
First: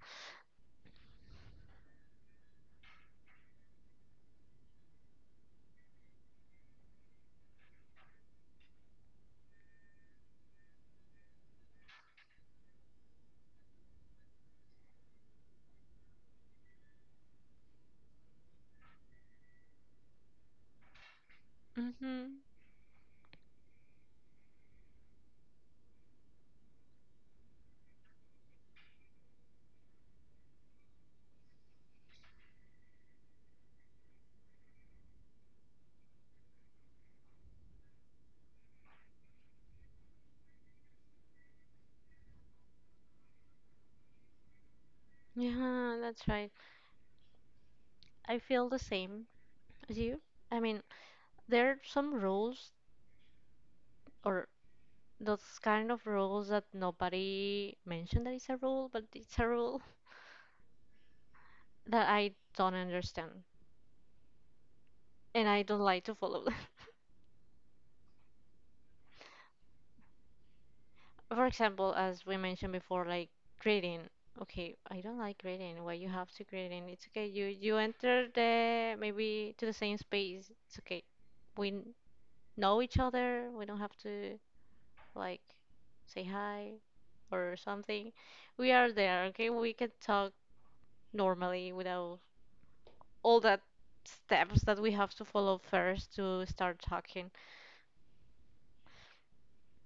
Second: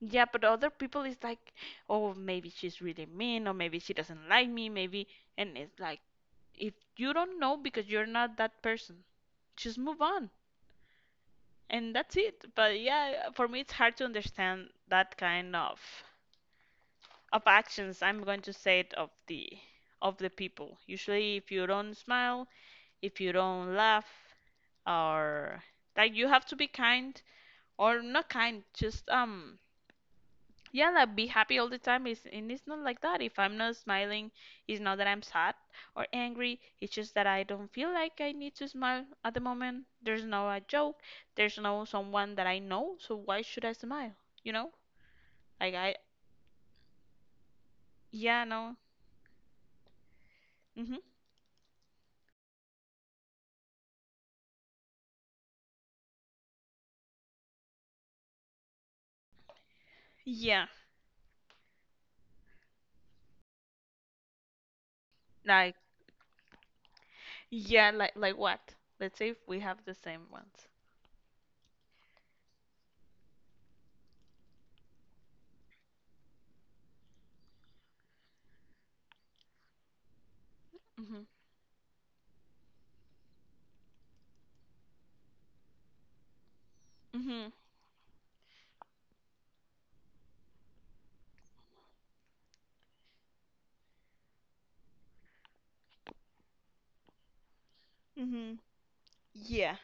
S2: yeah, but other people is like, oh, maybe she's really mean, or maybe she doesn't like me, maybe, and it's like, if you don't know because you're not that person, just move on, and that's it. But yeah, for me, it's hard to understand that kind of. of actions, I'm going to say it, of the of the people. Usually if you don't
S1: Mhm.
S2: smile, if you don't laugh, or like you have to be kind or not kind, just um yeah, like be happy all the time is, and it's not like that. If I'm not smiling, it's not that I'm sad or angry, it's just that I don't feel like I need to smile at the moment. There's no a joke, there's no someone that I know, so why should I smile? You know, like I,
S1: Yeah, that's right. I
S2: yeah,
S1: feel
S2: no.
S1: the same as you. I mean,
S2: Hmm.
S1: there are some rules or those kind of rules that nobody mentioned that it's a rule, but it's a rule
S2: Yeah,
S1: *laughs* that I don't understand. And I
S2: like,
S1: don't like to follow them.
S2: yeah, like like what? Let's say if we have the same ones.
S1: *laughs* For example, as we mentioned before, like grading. Okay, I don't like grading. Why you have to grading? It's okay. You you enter the maybe to the same space. It's okay.
S2: Mhm.
S1: We n- know each other. We don't have to like say hi
S2: Mhm.
S1: or something. We are there. Okay, we can talk normally without all that steps that we have to follow first to start talking.
S2: Mm-hmm. Yeah.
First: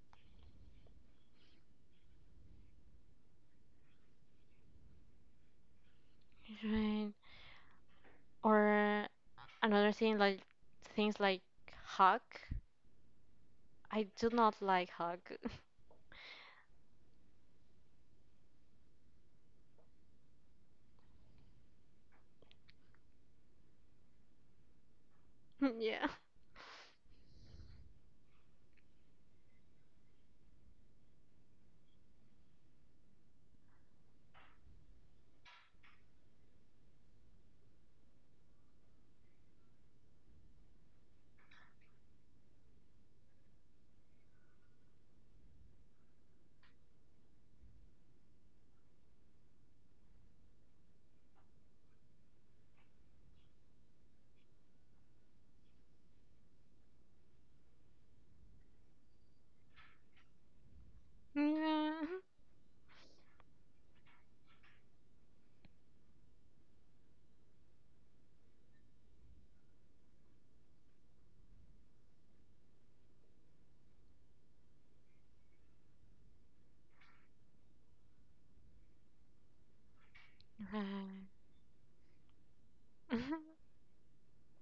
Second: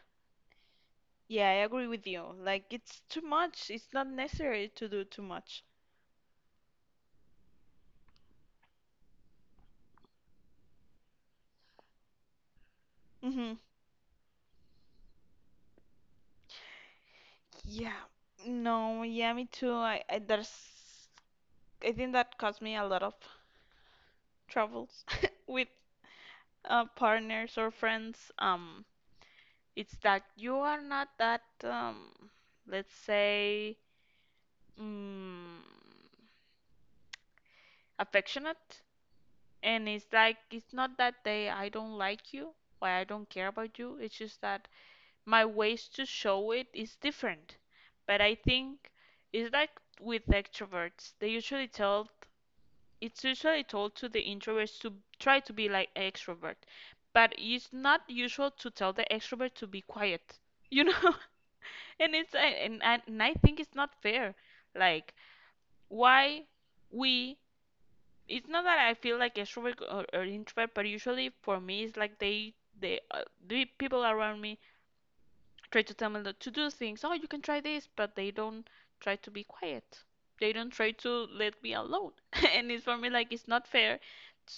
S2: Yeah, I agree with you. Like it's too much. It's not necessary to do too much.
S1: Right. Or another thing like things like hug.
S2: Mm-hmm.
S1: I do not like hug. *laughs*
S2: Yeah. No, yeah, me too. I, I there's I think that caused me a lot of troubles *laughs* with
S1: Yeah.
S2: uh partners or friends. Um it's that you are not that um let's say, mm affectionate. And it's like, it's not that they, I don't like you or I don't care about you. It's just that my ways to show it is different. But I think it's like with extroverts, they usually tell, it's usually told to the introverts to try to be like extrovert. But it's not usual to tell the extrovert to be quiet, you know? *laughs*
S1: Yeah.
S2: And it's, and, and, and I think it's not fair. Like, why we it's not that I feel like extrovert or, or introvert, but usually for me it's like they they uh, the people around me try to tell me that to do things. Oh, you can try this, but they don't try to be quiet. They don't try to
S1: Right.
S2: let me alone. *laughs* And it's for me like it's not
S1: *laughs*
S2: fair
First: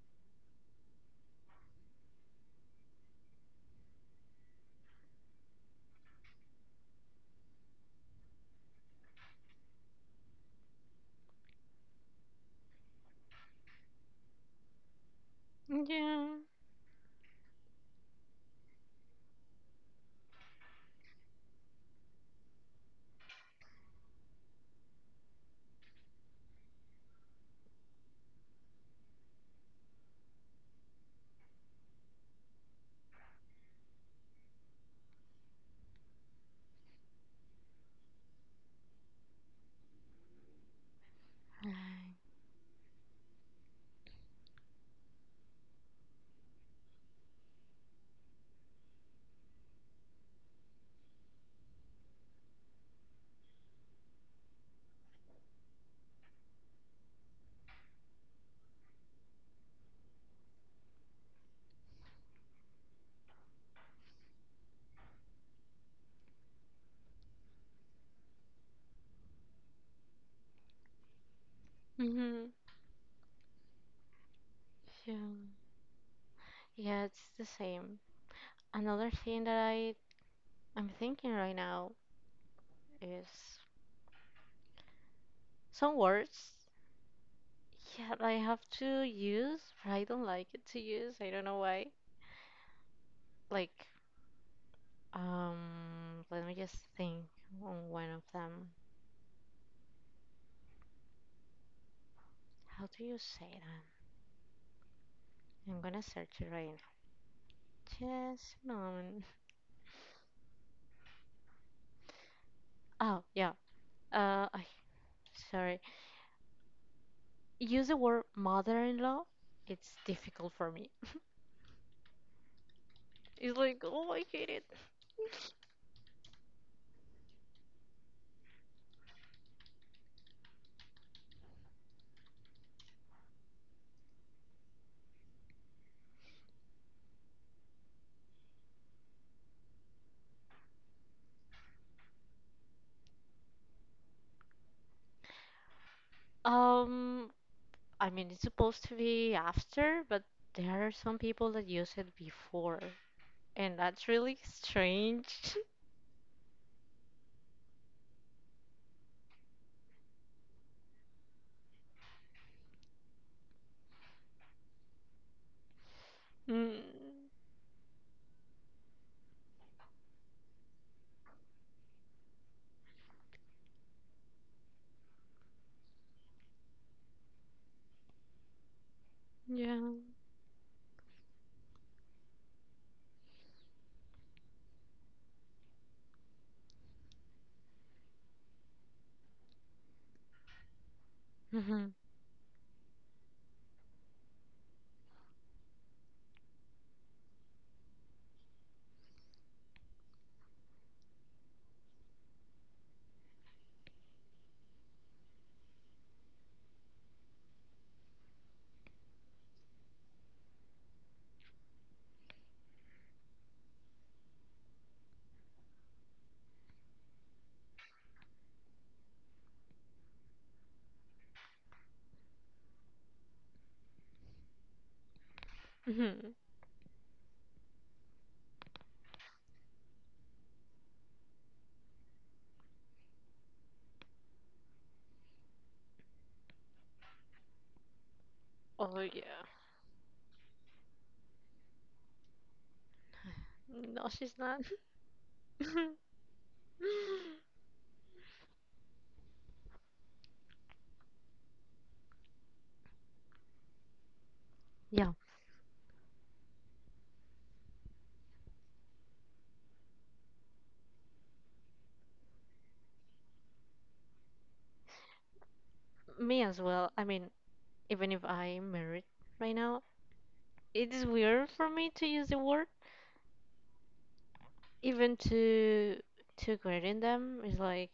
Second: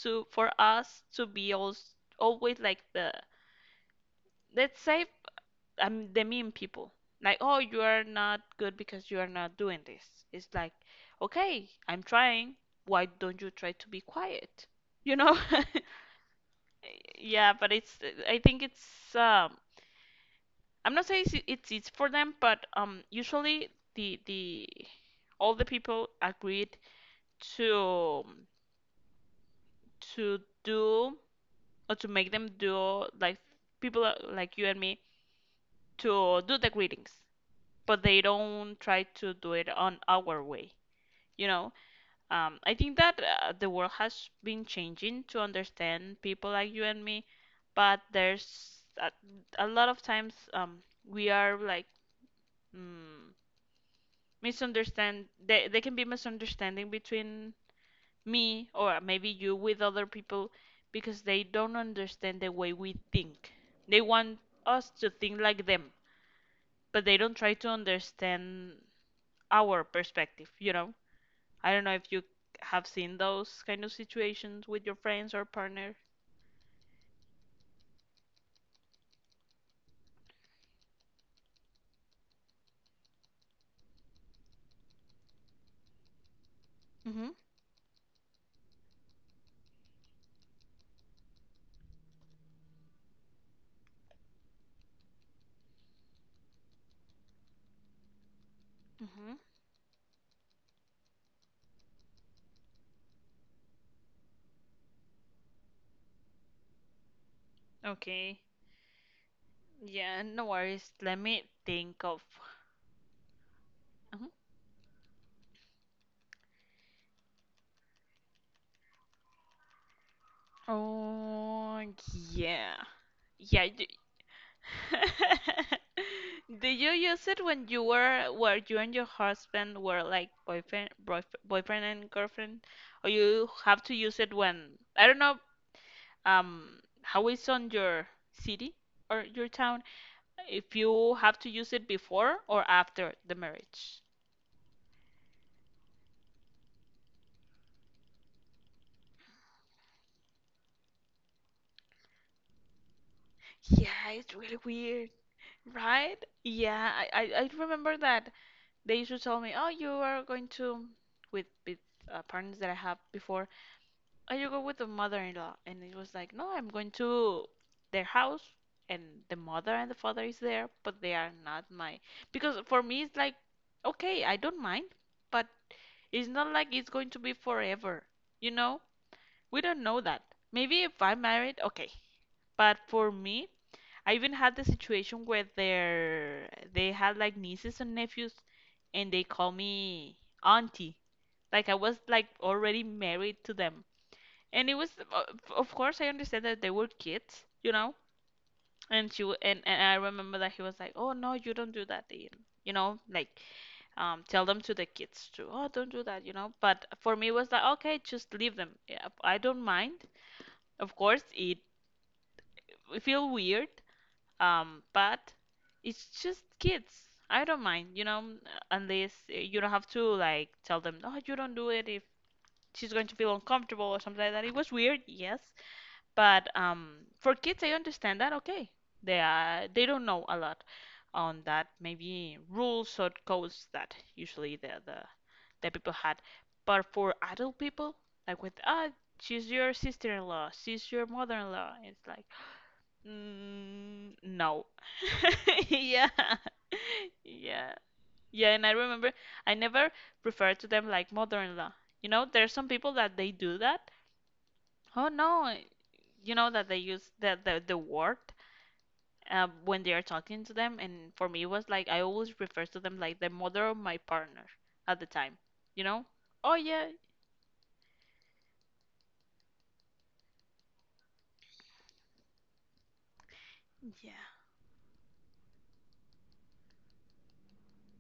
S2: to, for us to be all, always like the, let's say, um, the mean people. Like, oh, you are not good because you are not doing this. It's like, okay, I'm trying. Why don't you try to be quiet? You know? *laughs*
S1: Yeah.
S2: Yeah, but it's I think it's, um I'm not saying it's it's easy for them, but um usually the the all the people agreed to to do or to make them do, like people are- like you and me, to do the greetings, but they don't try to do it on our way. You know,
S1: Right.
S2: Um, I think that uh, the world has been changing to understand people like you and me, but there's a, a lot of times um, we are like mm, misunderstand. They they can be misunderstanding between me or maybe you with other people because they don't understand the way we think. They want us to think like them, but they don't try to understand our perspective, you know? I don't know if you
S1: Mm-hmm.
S2: have seen those kind of situations with your
S1: Yeah.
S2: friends or partner.
S1: Yeah, it's the same. Another thing that I I'm thinking right now is some words.
S2: Mm-hmm.
S1: Yeah, that I have to use, but I don't like it to use. I don't know why. Like, um, let me just think on one of them.
S2: Mm-hmm.
S1: How do you say that? I'm gonna search it right
S2: Okay.
S1: now. Just a moment.
S2: Yeah, no worries. Let me think of.
S1: Oh, yeah.
S2: Mhm.
S1: Uh, I, Sorry. Use the word mother-in-law. It's difficult for me. *laughs*
S2: Oh, yeah.
S1: It's
S2: Yeah. You...
S1: like, oh, I hate it.
S2: *laughs* Did you use it when you were, where you and your husband were like boyfriend, boyf- boyfriend and girlfriend, or you have to use it when, I don't know, um, how it's on your city or your town, if you have to use it before or after the marriage.
S1: Um, I mean, it's supposed to be after, but there are some people that use it before, and
S2: Yeah,
S1: that's
S2: it's
S1: really
S2: really weird,
S1: strange.
S2: right? Yeah, I, I, I remember that they used to tell me, oh, you are going to, with, with uh, partners that I have before, oh, you go with the mother-in-law. And it was like, no,
S1: *laughs*
S2: I'm
S1: Mm,
S2: going to their house, and the mother and the father is there, but they are not my. Because for me, it's like, okay, I don't mind, but it's not like it's going to be forever, you know? We don't
S1: yeah.
S2: know that. Maybe if I'm married, okay. But for me, I even had the situation where their they had like nieces and nephews and they call me auntie. Like I
S1: Hmm.
S2: was like already married to them. And it was o- of course I understand that they were kids, you know. And she w- and, and I remember that he was like, "Oh no, you don't do that." You you know, like um, tell them to the kids too. Oh, don't do that, you know. But for me, it was like, okay, just leave them. Yeah, I don't mind. Of course, it we feel weird, um, but it's just kids. I don't mind, you know, unless uh, you don't have to like tell them, oh, you don't do it if she's going to feel uncomfortable or something like that. It was weird, yes,
S1: Hmm.
S2: but um, for kids, I understand that. Okay, they are they don't know a lot on that. Maybe rules or codes that usually the the, the people had, but for adult people, like with ah,
S1: Oh,
S2: she's
S1: yeah.
S2: your sister-in-law, she's your mother-in-law. It's like mm,
S1: No, she's not.
S2: no. *laughs*
S1: *laughs*
S2: Yeah. Yeah. Yeah, and I remember I never refer to them like mother-in-law. You know, there's some people that they do that. Oh
S1: Yeah,
S2: no, I- you know that they use the the, the word uh, when they are talking to them, and for me it was like I always refer to them like the mother of my partner at the time. You know?
S1: me
S2: Oh
S1: as
S2: yeah,
S1: well. I mean, even if I'm married right now. It is weird for me to use the word,
S2: yeah.
S1: even to to greeting them. It's like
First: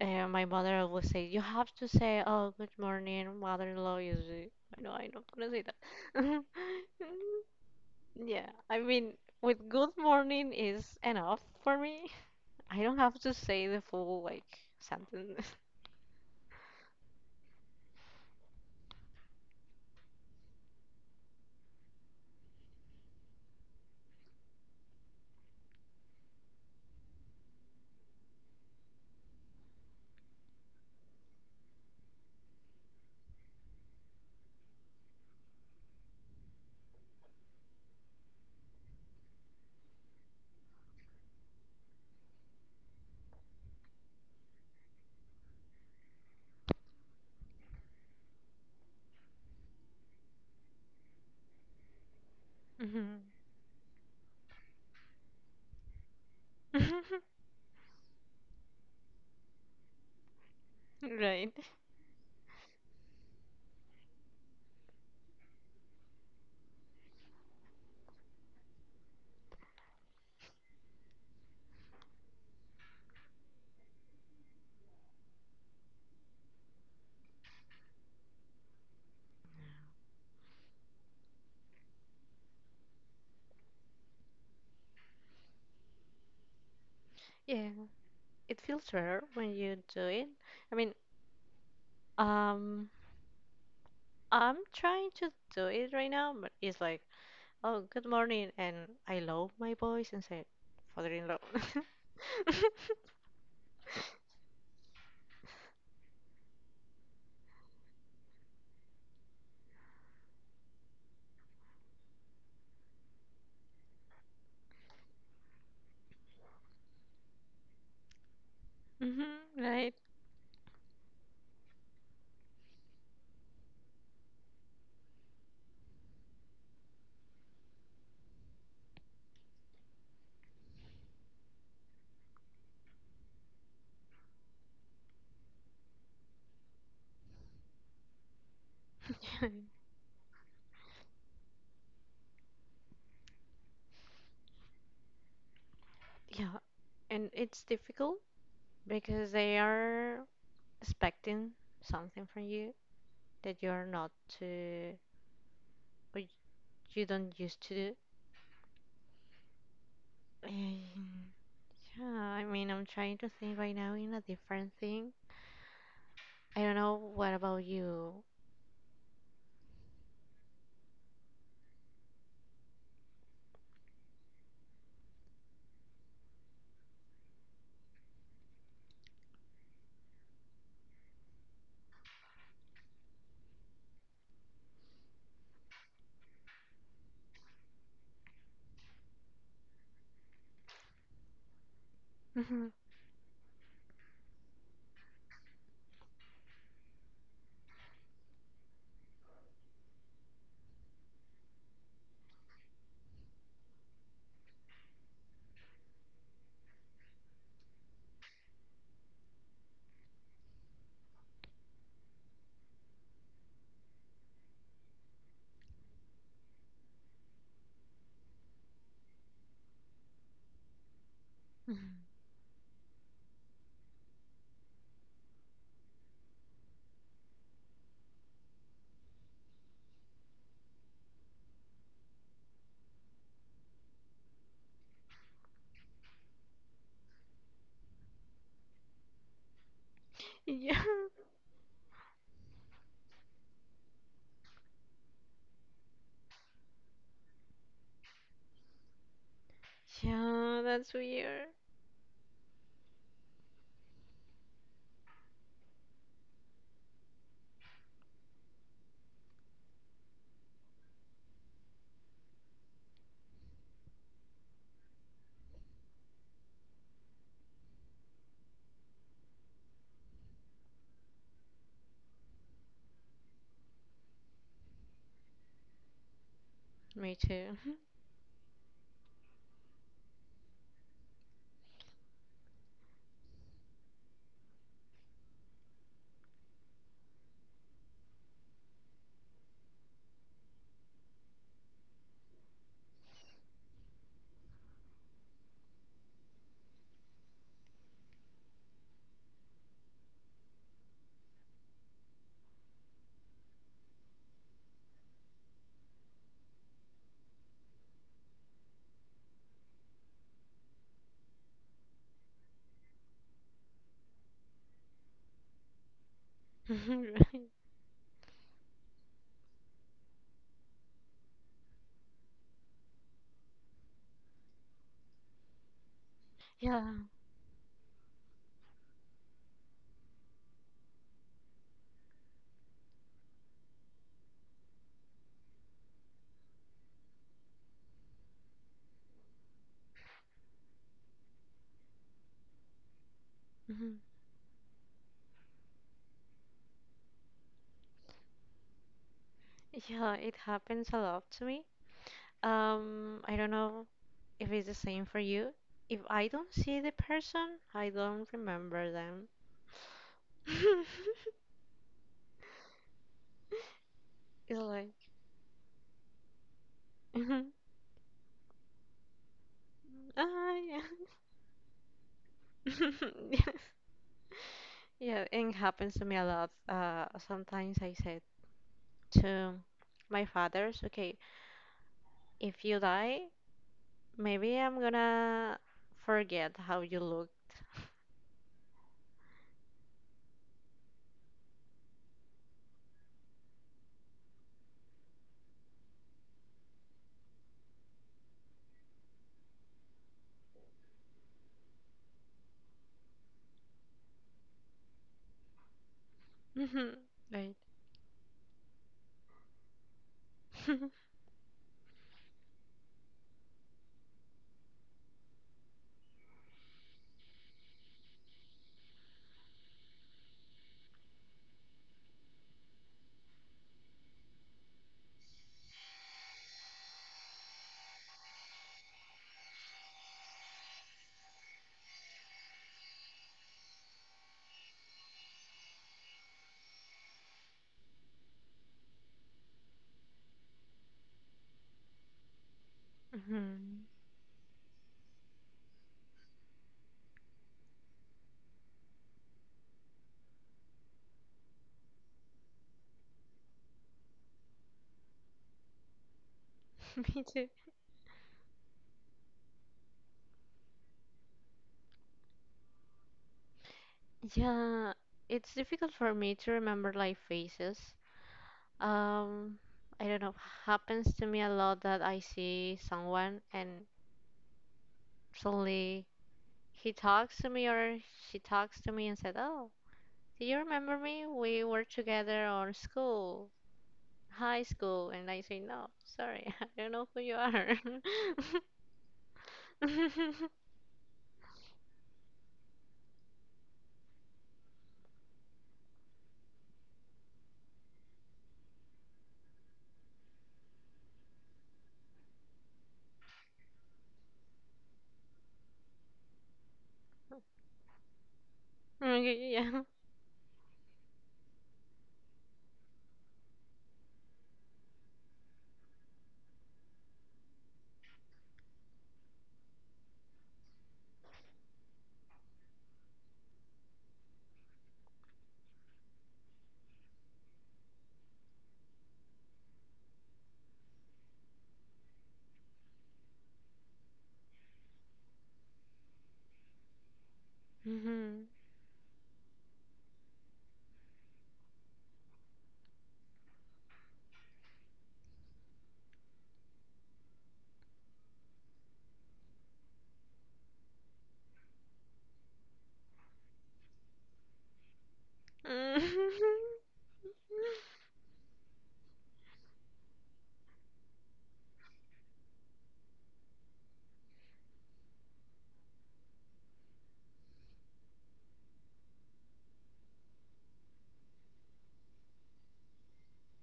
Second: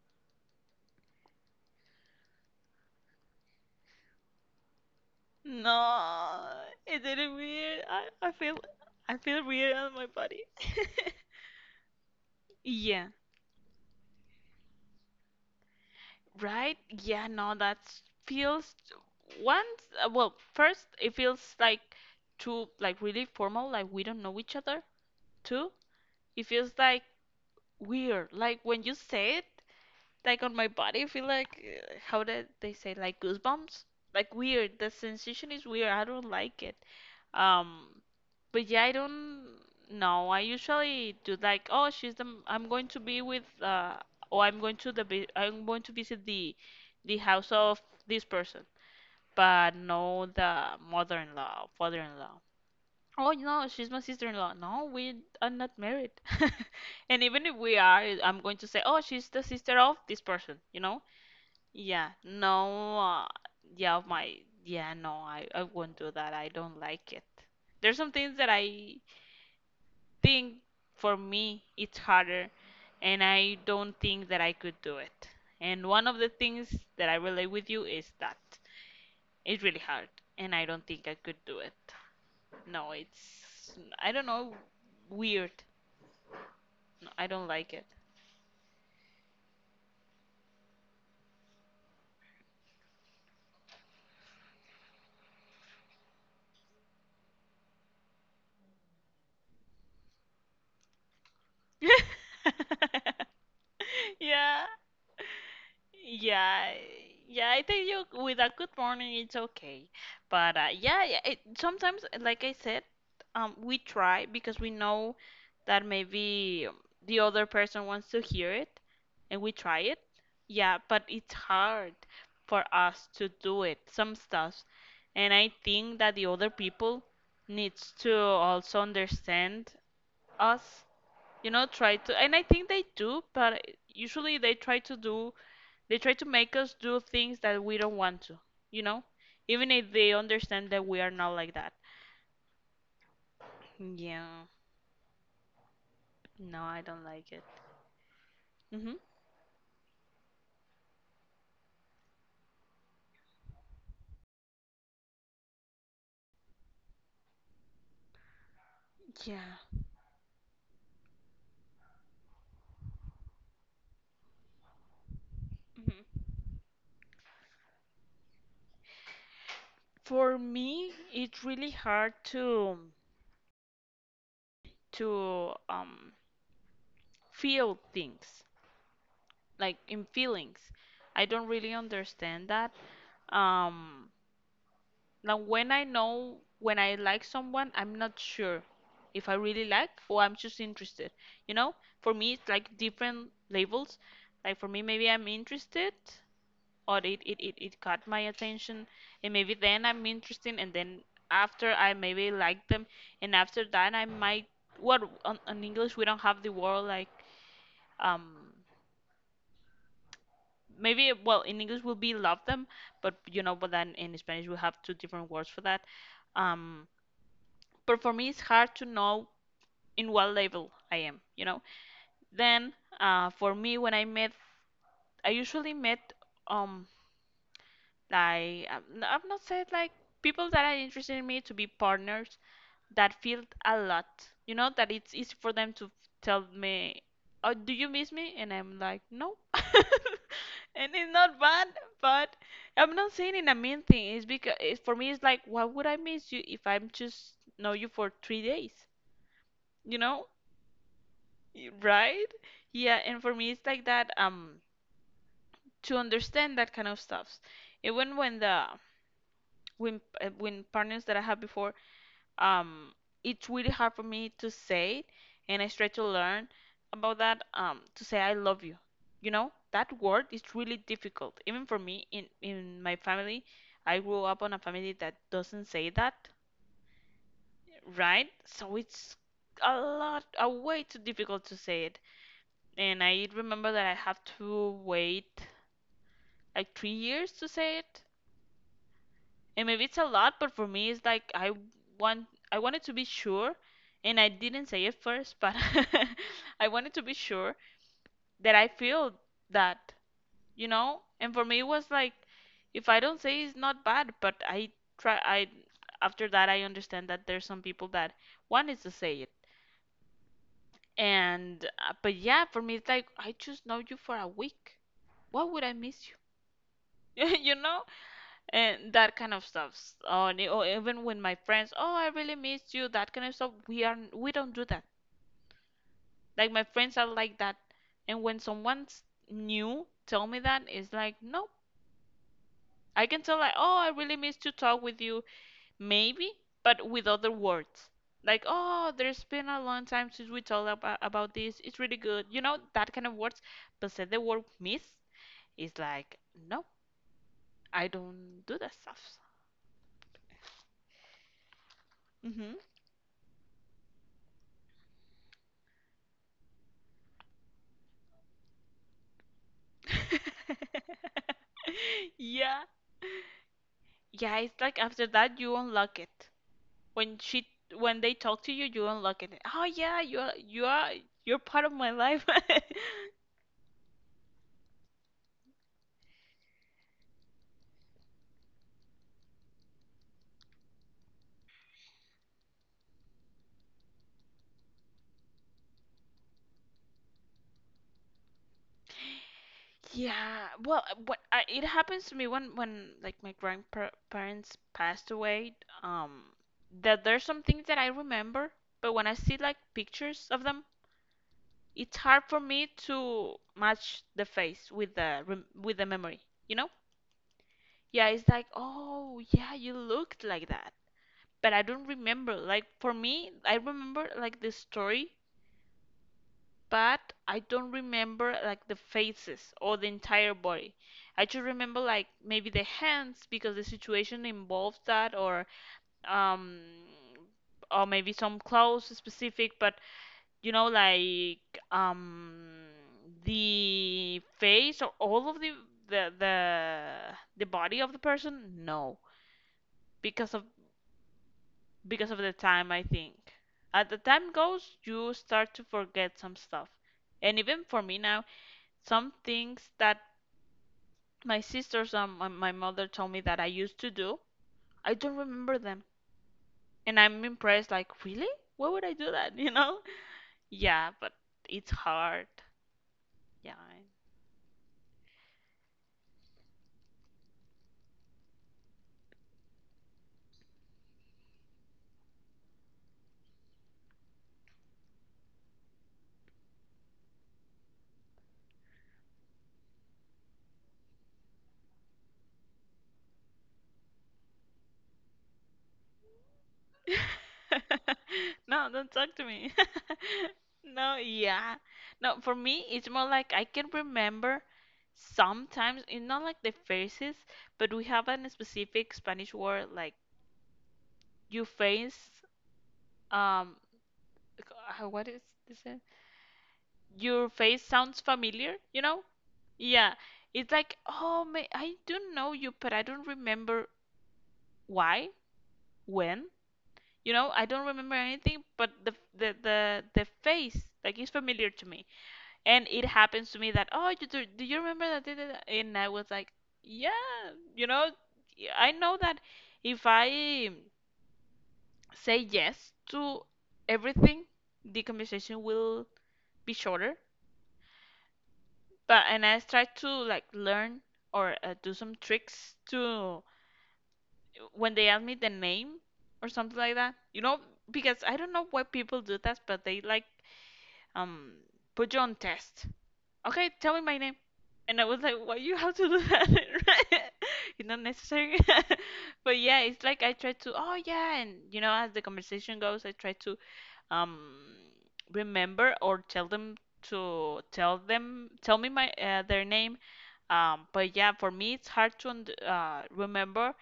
S1: uh, my mother always say, you have to say, "Oh, good morning, mother-in-law." Usually, I know I'm not gonna say
S2: No,
S1: that.
S2: it
S1: *laughs*
S2: didn't weird. I I
S1: Yeah,
S2: feel
S1: I mean,
S2: I feel
S1: with
S2: weird
S1: good
S2: on my body.
S1: morning is enough for me. I don't
S2: *laughs*
S1: have to say the full like sentence. *laughs*
S2: Right? Yeah, no, that feels once, uh, well, first it feels like too like really formal, like we don't know each other. Two, it feels like weird. Like when you say it, like on my body, I feel like uh, how did they say like goosebumps? Like weird. The sensation is weird. I don't like it. Um, but yeah, I don't know. I usually do like, oh, she's the, I'm going to be with, uh, or I'm going to the, vi- I'm going to visit the, the house of this person, but no, the mother-in-law, father-in-law.
S1: Mhm.
S2: Oh no, she's my sister-in-law. No, we are not married. *laughs* And
S1: *laughs*
S2: even if we are, I'm going to say, oh, she's the sister of this person, you know?
S1: Right.
S2: Yeah, no, uh, yeah, my, yeah, no, I, I won't do that. I don't like it. There's some things that I think for me it's harder, and I don't think that I could do it. And one of the things that I relate with you is that it's really hard, and I don't think I could do it. No, it's, I don't know, weird. No, I don't
S1: Yeah,
S2: like it.
S1: it feels rare when you do it. I mean, um, I'm trying to do it right now, but it's like, oh, good morning, and I love my voice and say, father-in-law. *laughs*
S2: *laughs* Yeah. Yeah, yeah, I think you with a good morning it's okay. But uh, yeah, yeah, it, sometimes, like I said, um, we try because we know that maybe um, the other person wants to hear it, and we
S1: Mm-hmm,
S2: try
S1: right.
S2: it. Yeah, but it's hard for us to do it, some stuff. And I think that the other people needs to also understand us, you know, try to, and I think they do, but usually they try to do they try to make us do things that we don't want to, you know? Even
S1: *laughs*
S2: if they understand that we are not like that. Yeah.
S1: Yeah,
S2: No, I don't
S1: and
S2: like it.
S1: it's difficult
S2: Mhm.
S1: because they are expecting something from you that you are not to, or you don't used to do.
S2: Yeah.
S1: And yeah, I mean, I'm trying to think right now in a different thing.
S2: Mhm.
S1: I don't know, what about you?
S2: For me, it's really hard to to um feel things, like in feelings. I don't really understand that. Um, Now, when I know when I like someone, I'm not sure if I really like or I'm just interested. You know, for me, it's like different labels. Like for me, maybe I'm interested or it, it, it, it caught my attention, and maybe then I'm interested, and then after I maybe like them, and after that, I might. What on, on English, we don't have the word like, um, maybe, well, in English will be love them, but you know, but then in Spanish, we have two different words for that. Um, but for me it's hard to know in what level I am, you know.
S1: *laughs*
S2: Then uh, for me, when I met, I usually met um like I'm n- I've not said like people that are interested in me to be partners that feel a lot, you know, that it's easy for them to tell me, "Oh, do you miss me?" And I'm like, "No," *laughs*
S1: Yeah.
S2: and it's not bad, but I'm not saying in a mean thing. It's because it's, for me, it's like, why would I miss you if I'm just know you for three days? You know,
S1: Yeah, that's weird.
S2: Y- Right? Yeah, and for me it's like that um to understand that kind of stuff. Even when the when uh, when partners that I had before um it's really hard for me to say it and I try to learn about that um to say I love you. You know, that word is really difficult. Even for me in in my family, I grew up on a family that doesn't say that,
S1: Me too. *laughs*
S2: right? So it's a lot a way too difficult to say it. And I remember that I have to wait like three years to say it. And maybe it's a lot, but for me, it's like I want I wanted to be sure, and I didn't say it first, but *laughs* I wanted to be sure that I feel that, you know? And for me, it was like if I don't say it's not bad, but I try I after that I understand that there's some people that one is to say it. And uh, but yeah, for me, it's like I just know you for a week. Why would I miss *laughs*
S1: Right.
S2: you know and that kind of stuff or, the- or even when my friends oh I really miss you that kind of stuff we are we don't do that like my
S1: Yeah.
S2: friends are like that and when someone's new tell me that it's like no I can tell like oh I really miss to talk with you maybe but with other words like oh there's been a long time since we talked about, about this it's really good you know that kind of words but
S1: Mhm.
S2: say the word miss It's like no I don't do that stuff
S1: Yeah, it happens a lot to me.
S2: Mm-hmm.
S1: Um, I don't know if it's the same for you. If I don't see the person, I don't remember them. *laughs*
S2: *laughs* Yeah. Yeah,
S1: It's
S2: it's like
S1: like,
S2: after that you unlock it. When she
S1: *laughs*
S2: when they talk to you, you unlock it. Oh yeah, you are
S1: ah,
S2: you
S1: yeah.
S2: are you're part of my life. *laughs*
S1: *laughs* Yes. Yeah, and it happens to me a lot. Uh, sometimes I said to my fathers, okay, if you die, maybe I'm gonna forget how you looked.
S2: Yeah. Well, uh, what I, it happens to me when when like my grandparents passed away, um that there's some things that I remember, but when I see like pictures of them, it's hard for me to match the face with the rem with the memory, you know?
S1: Mhm, right.
S2: Yeah, it's like, oh, yeah, you looked like that.
S1: *laughs*
S2: But I don't remember. Like, for me, I remember like the story, but I don't remember like the faces or the entire body. I just remember like maybe the hands because the situation involves that, or um, or maybe some clothes specific. But you know, like um, the face or all of the the the the body of the person, no because of because of the time, I think.
S1: Mhm.
S2: As the time goes, you start to forget some stuff. And even for me now, some things that my sisters and my my mother told me that I used to do, I don't remember them. And
S1: *laughs* Me
S2: I'm
S1: too.
S2: impressed, like, really? Why would I do that? *laughs* You know? Yeah, but it's hard. Yeah.
S1: Yeah, it's difficult for me to remember like faces. Um, I don't know. Happens to me a lot that I see someone and suddenly he talks to me or she talks to me and said, "Oh, do you remember me? We were together on school, high school." And I say, "No, sorry, *laughs* I don't know who you are."
S2: *laughs* No, don't talk to me. *laughs*
S1: *laughs*
S2: No, yeah. No, for me, it's more like I can remember sometimes, it's not like the faces, but we have a specific Spanish word like your face, um, uh, what is this? uh, Your face sounds familiar, you know?
S1: Okay, yeah. Yeah, yeah.
S2: Yeah. It's like, oh, may I do know you, but I don't remember why, when. You know, I don't remember anything, but the the the, the face like is familiar to me, and it happens to me that oh, you do, do you remember that? Da- da- da?" And I was like, yeah, you know, I know that if I say yes to everything, the conversation will be shorter.
S1: Mm-hmm.
S2: But and I try to like learn or uh, do some tricks to when they ask me the name or something like that. You know, because I don't know why people do that, but they like um put you on test. Okay, tell me my name. And I was like, why you have to do that? *laughs* Right? It's not
S1: *laughs*
S2: necessary. *laughs* But yeah, it's like I try to, oh yeah, and you know, as the conversation goes, I try to um remember or tell them to tell them tell me my uh, their name. Um, but yeah, for me it's hard to und- uh, remember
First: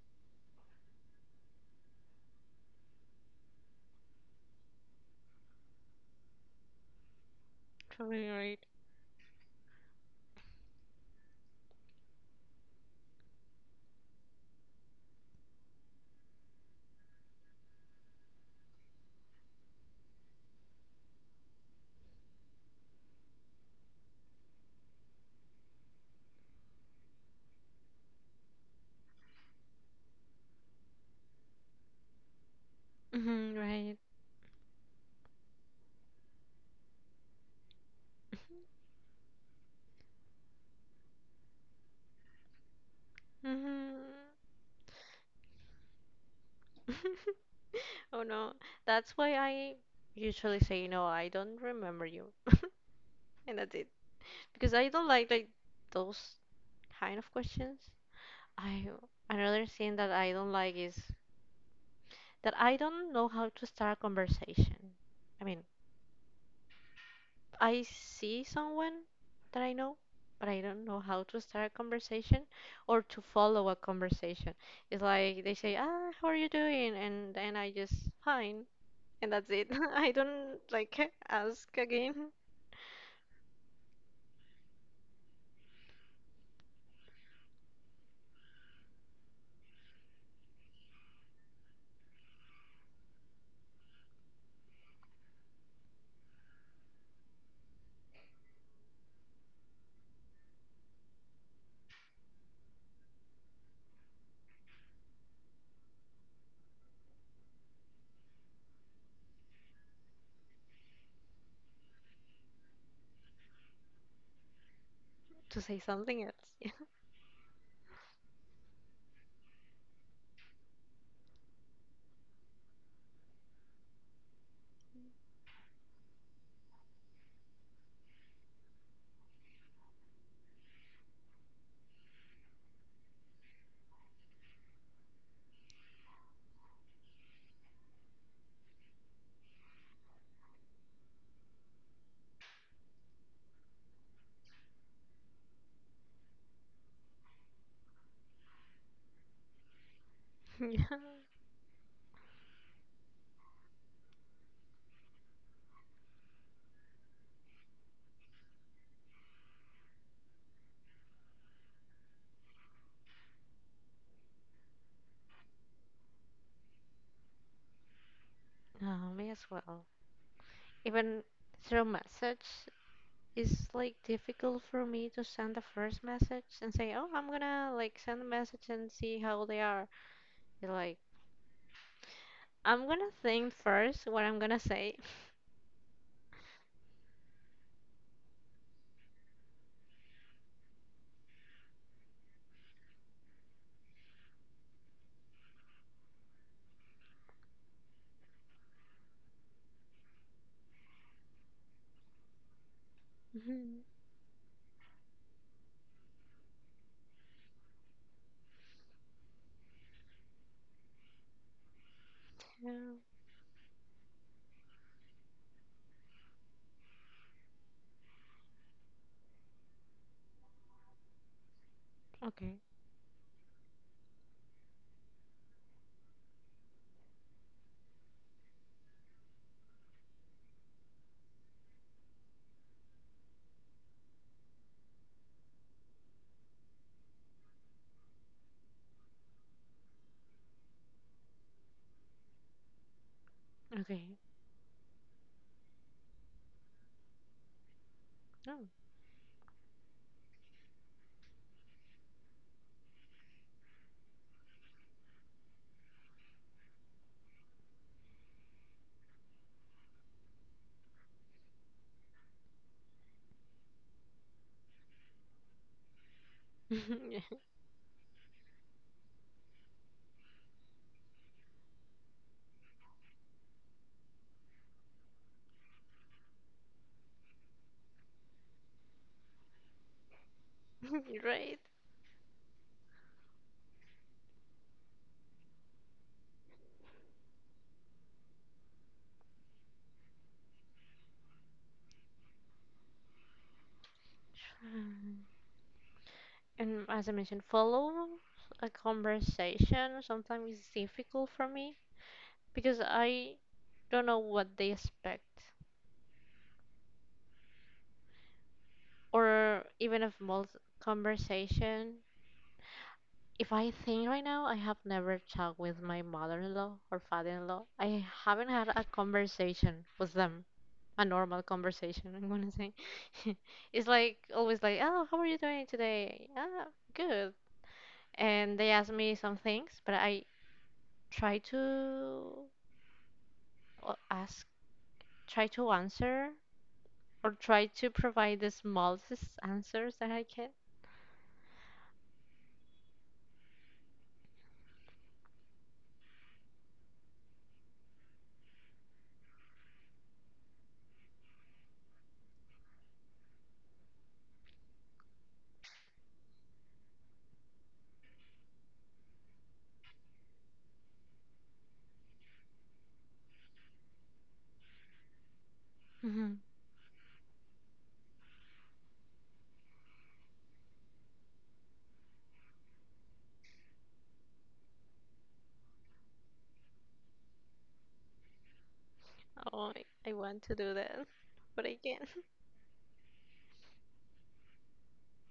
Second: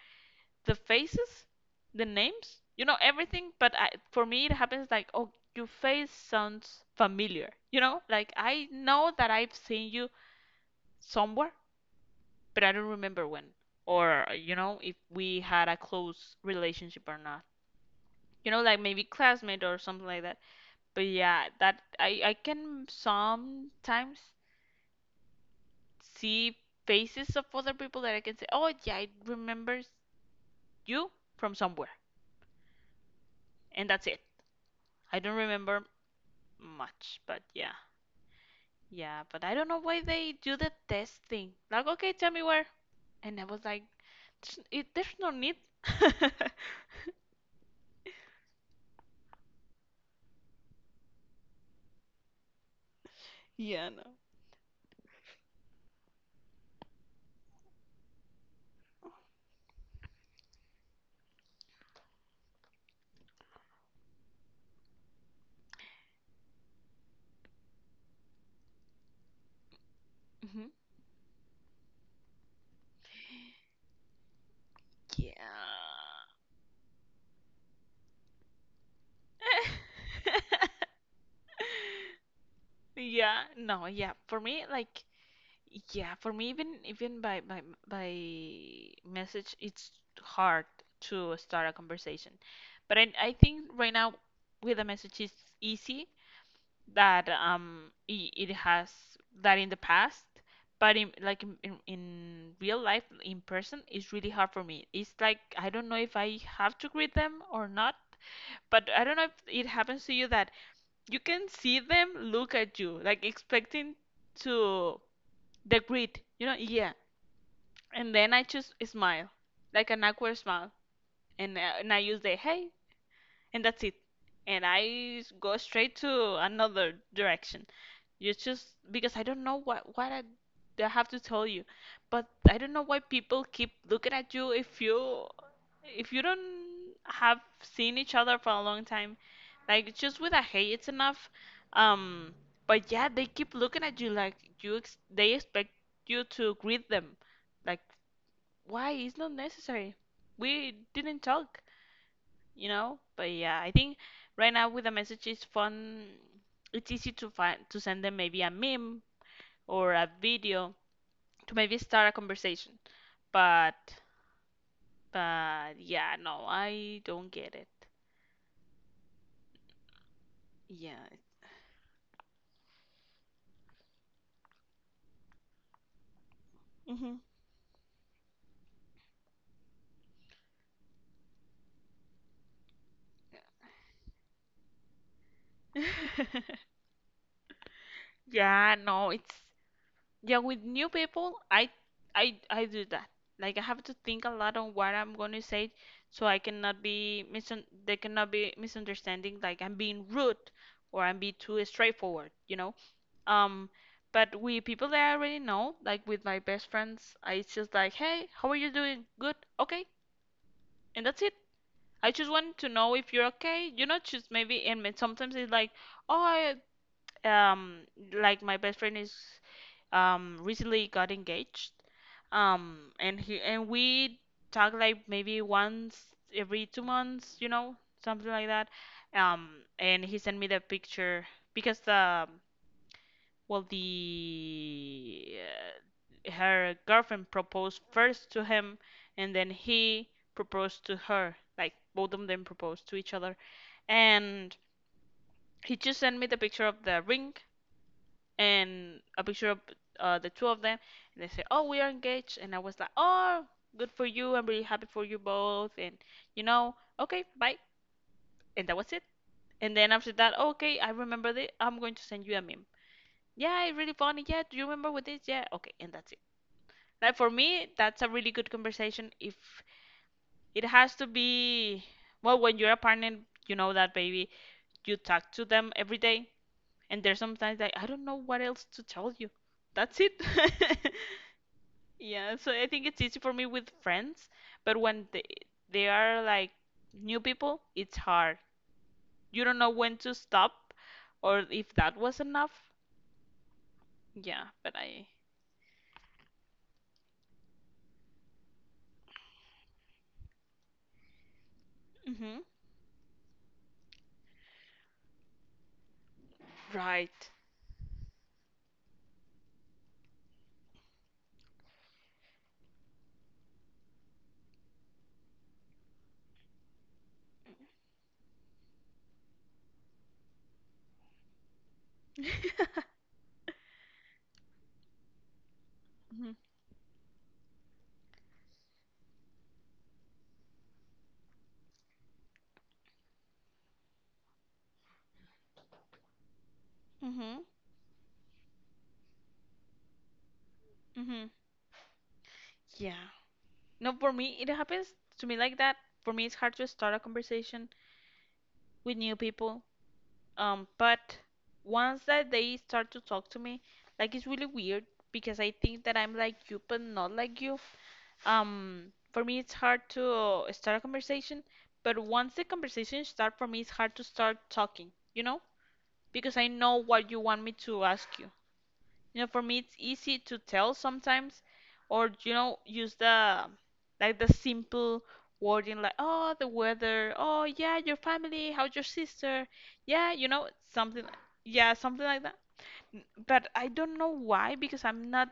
S2: the faces, the names, you know everything. But I, for me, it happens like, oh, your face sounds familiar. You know,
S1: Totally
S2: like
S1: right.
S2: I know that I've seen you somewhere, but I don't remember when. Or you know, if we had a close relationship or not. You know, like maybe classmate or something like that. But yeah, that I I can sometimes see faces of other people that I can say, oh yeah, I remember you from somewhere,
S1: Mm-hmm,
S2: and
S1: right.
S2: that's it. I don't remember much, but yeah, yeah. But I don't know why they do the test thing. Like, okay, tell me where. And I was like,
S1: Mm-hmm.
S2: there's, it, there's no need. *laughs*
S1: *laughs* Oh no, that's why I usually say, no, I don't remember you. And that's it.
S2: Yeah, no.
S1: Because I don't like like those kind of questions. I Another thing that I don't like is that I don't know how to start a conversation. I mean, I see someone that I know, but I
S2: Hmm.
S1: don't know how to start a conversation or to follow a conversation. It's
S2: Yeah.
S1: like they say, "Ah, how are you doing?" and then I just fine, and that's it. *laughs* I don't like ask again
S2: *laughs* Yeah, no, yeah. For me, like, yeah, for me, even even by by by message, it's hard to start a conversation. But I I think right now with a message it's easy that um it, it has that in the past but in like in, in in real life in person it's really hard for me. It's like I don't know if I have to greet them or not, but I don't know if it happens to you that you can see them look at you like expecting to
S1: to say
S2: the greet
S1: something
S2: you know
S1: else.
S2: yeah, and then I just smile like an awkward smile, and, uh, and I use the hey and that's it and i s- go straight to another direction. It's just because I don't know what what I, I have to tell you, but I don't know why people keep looking at you if you if you don't have seen each other for a long time, like just with a hey, it's enough. Um, but yeah, they keep looking at you like you ex they expect you to greet them, like why? It's not necessary.
S1: *laughs*
S2: We
S1: Yeah.
S2: didn't talk, you know. But yeah, I think right now with the messages fun it's easy to find to send them maybe a meme or a video to maybe start a conversation. But but yeah, no, I don't get it.
S1: No, me as well.
S2: Yeah.
S1: Even through message, it's like difficult for me to send the first message and say, "Oh,
S2: Hmm.
S1: I'm gonna like send a message and see how they are." It's like I'm gonna think first what I'm gonna say.
S2: *laughs* Yeah, no, it's yeah, with new people, I I I do that. Like I have to think a lot on what I'm going to say so I cannot be misun they cannot be misunderstanding like I'm being rude or I'm being too straightforward, you know? Um,
S1: Mhm,
S2: but with people that I already know, like with my best friends, I it's just like, hey, how are you doing? Good, okay, and that's it. I just want to
S1: no.
S2: know if you're okay. You know, just maybe, and then sometimes it's like, oh, I, um, like my best friend is, um, recently got engaged,
S1: Okay.
S2: um, and he and we talk like maybe once every two months, you know, something like that. Um, and he sent me the picture because the well, the uh, her girlfriend proposed first to him, and then he proposed to her. Like both of them proposed to each other,
S1: Okay.
S2: and he just sent me the picture of the ring
S1: No.
S2: and a picture of uh, the two of them. And they said, "Oh, we are engaged," and I was like, "Oh, good for you! I'm really happy for you both." And you know, okay, bye, and that was it. And then after that, okay, I remember this. I'm going to send you a meme. Yeah, it's really funny. Yeah, do you remember what this? Yeah, okay, and that's it. Like for
S1: *laughs*
S2: me, that's a really good conversation. If it has to be, well, when you're a partner, you know that baby, you talk to them every day, and there's sometimes like, I don't know what else to tell you. That's it. *laughs*
S1: Right.
S2: Yeah, so I think it's easy for me with friends, but when they they are like new people, it's hard. You don't know when to stop or if that was enough. Yeah, but I.
S1: And as I mentioned, follow a conversation sometimes is difficult for me
S2: Mhm.
S1: because I don't know what they expect.
S2: Right.
S1: Or even a small conversation. If I think right now, I have never talked with my mother-in-law or father-in-law. I haven't had a conversation with them. A normal
S2: *laughs*
S1: conversation, I'm
S2: Mhm.
S1: gonna say. *laughs* It's like always like, oh, how are you doing today? Ah, good. And they ask me some things, but I try to uh, ask, try to answer, or
S2: Mhm.
S1: try to provide the smallest answers that I can.
S2: Mhm. Yeah. No, for me, it happens to me like that. For me, it's hard to start a conversation with new people. Um, but once that they start to talk to me, like it's really weird because I think that I'm like you, but not like you. Um, for me, it's hard to uh, start a conversation, but once the conversation start, for me, it's hard to start talking, you know? Because
S1: Mhm.
S2: I know what you want me to ask you. You know, for me, it's easy to tell sometimes, or you know, use the like the simple wording like, oh, the weather, oh yeah, your family, how's your sister,
S1: Oh, I,
S2: yeah,
S1: I
S2: you
S1: want
S2: know,
S1: to do that,
S2: something,
S1: but
S2: yeah,
S1: I
S2: something
S1: can't.
S2: like that. N- But I don't know why because I'm not,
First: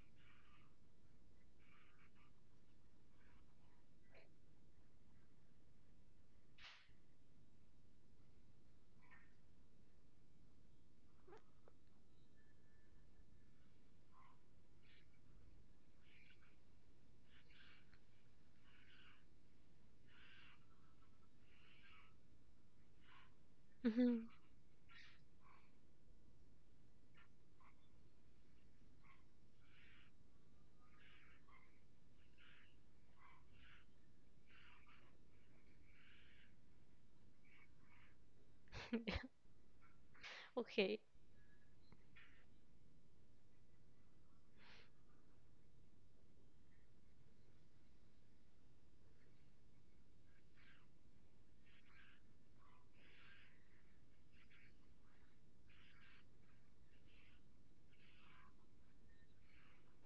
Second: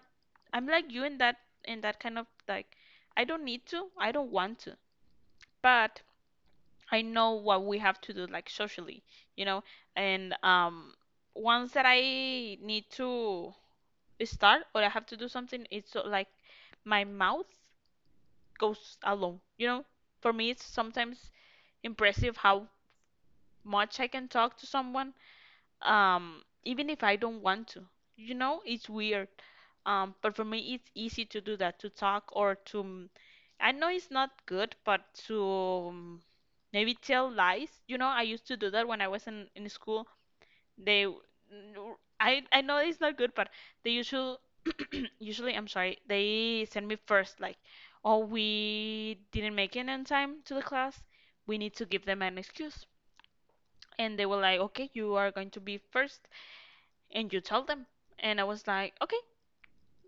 S2: I'm like you in that in that kind of like, I don't need to, I don't want to, but I know what we have to do like socially, you know, and um, once that I need to start or I have to do something, it's so, like my mouth goes alone. You know, for me, it's sometimes impressive how much I can
S1: Mhm.
S2: talk to someone, um, even if I don't want to. You know, it's weird. Um, but for me, it's easy to do that, to talk or to. mm, I know it's not good, but to mm, maybe tell lies. You know, I used to do that when I was
S1: *laughs*
S2: in, in school.
S1: Okay.
S2: They, I, I know it's not good, but they usually usually I'm sorry, they send me first like, oh, we didn't make it on time to the class. We need to give them an excuse. And they were like, okay, you are going to be first and you tell them. And I was like, okay,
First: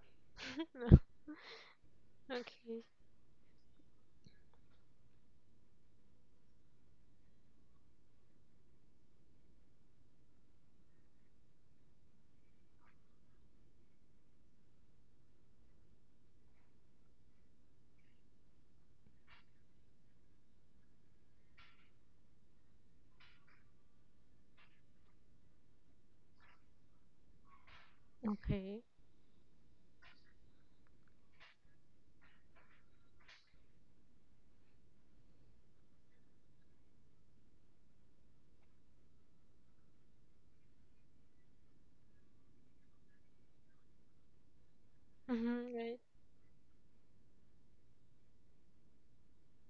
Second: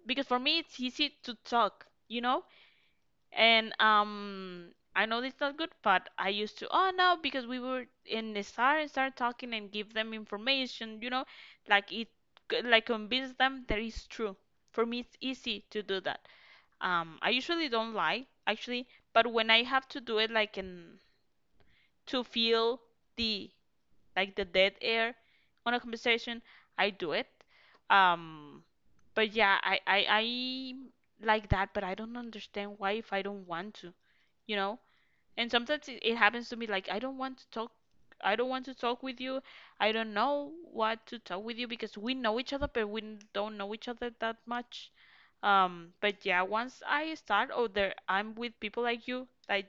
S2: because for me
S1: *laughs*
S2: it's
S1: No.
S2: easy to talk, you know?
S1: Okay.
S2: And um I know it's not good, but I used to, oh no, because we were in the start and start talking and give them information, you know, like it like convince them that it's true. For me it's easy to do that. Um, I usually don't lie, actually, but when I have to do it like in to feel the like the dead air on a conversation, I do it. Um,
S1: Okay.
S2: but yeah, I I, I like that, but I don't understand why if I don't want to, you know? And sometimes it, it happens to me like I don't want to talk I don't want to talk with you. I don't know what to talk with you because we know each other, but we don't know each other that much.
S1: Hmm.
S2: Um,
S1: Right.
S2: but yeah, once I start oh, there I'm with people like you, like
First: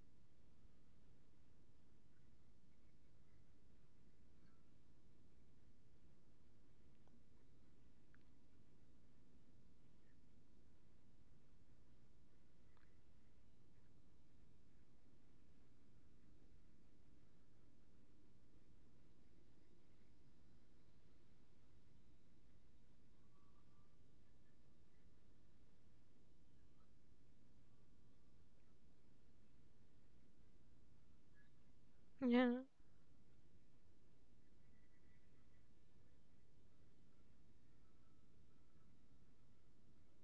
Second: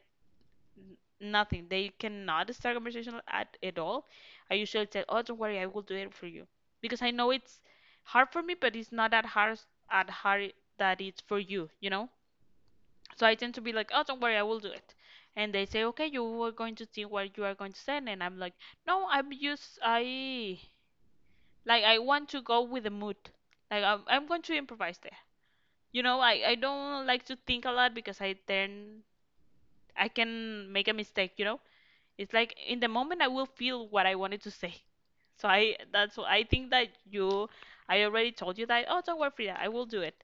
S2: n- nothing. They cannot start conversation at at all. I usually tell, oh, don't worry, I will do it for you because I know it's hard for me, but it's not that hard at hard that it's for you, you know. So I tend to be like, oh, don't worry, I will do it. And they say, okay, you were going to see what you are going to send, and I'm like, no, I'm just I like I want to go with the mood. Like I'm I'm going to improvise you know, I, I don't like to think a lot because I then I can make a mistake, you know? It's
S1: Yeah.
S2: like in the moment I will feel what I wanted to say. So I that's why I think that you I already told you that, oh, don't worry, Frida, I will do it.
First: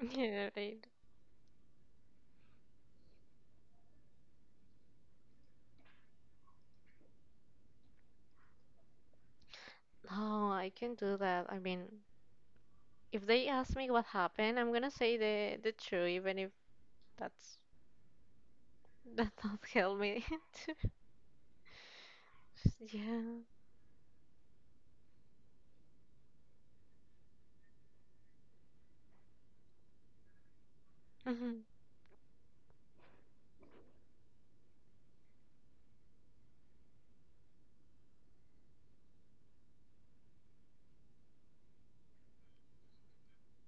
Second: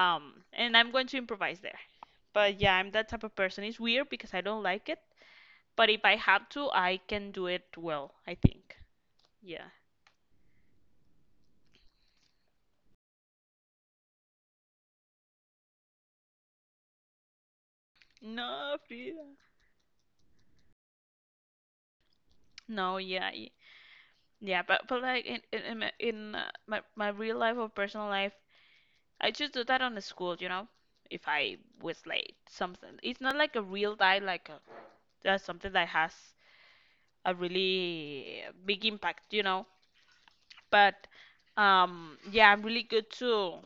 S1: *laughs* Yeah,
S2: and
S1: right.
S2: I'm going to improvise there. But yeah, I'm that type of person. It's weird because I don't like it, but if I have to, I can do it well, I think. Yeah.
S1: No, I can do that. I mean, if they ask me what happened, I'm gonna say the the truth, even if that's
S2: No,
S1: *laughs* that
S2: Frida.
S1: not help me. *laughs* To-
S2: No, yeah,
S1: yeah.
S2: y- yeah, but but like in in in, my- in uh, my my real life or personal life, I just do that on the school, you know, if I
S1: Hmm.
S2: was late, something. It's not like a real die, like a, that's something that has a really big impact, you know. But um, yeah, I'm really good to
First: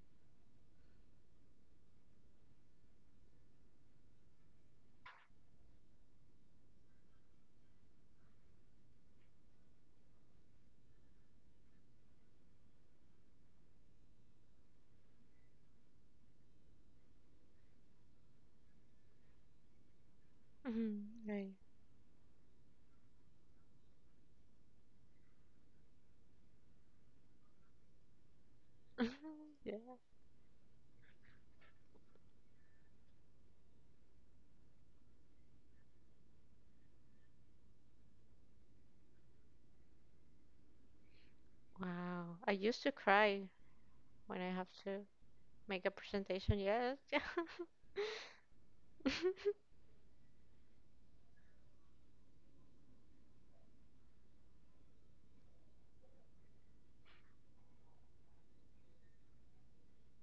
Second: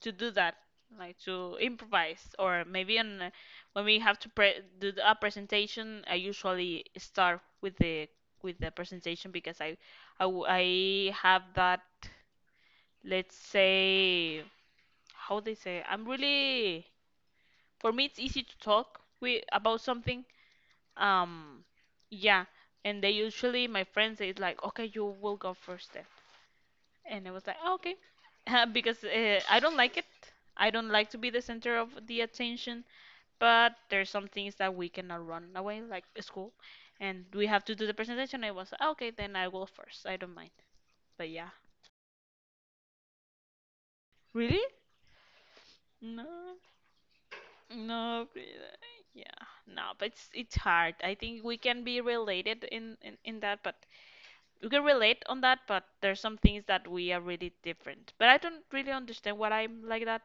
S2: to do that, like to improvise, or maybe on uh, when we have to pre do the- a presentation, I usually start with the with the presentation because I I, w- I have that, let's say, how they say, I'm really for me it's easy to talk with about something
S1: Hmm. Right.
S2: um yeah and they usually my friends is like okay you will go first then and I was like, "Oh, okay." *laughs* Because uh, I
S1: *laughs*
S2: don't like
S1: Yeah.
S2: it, I don't like to be the center of the attention, but there's some things that we cannot run away like school, and we have to do the presentation. I was like, "Ah, okay then I will first I don't mind." But yeah,
S1: Wow. I used to cry when I
S2: really.
S1: have to make a
S2: No,
S1: presentation. Yes. *laughs*
S2: no Frida. Yeah, no, but it's it's hard. I think we can be related in in, in that but we can relate on that, but there's some things that we are really different. But I don't really understand why I'm like that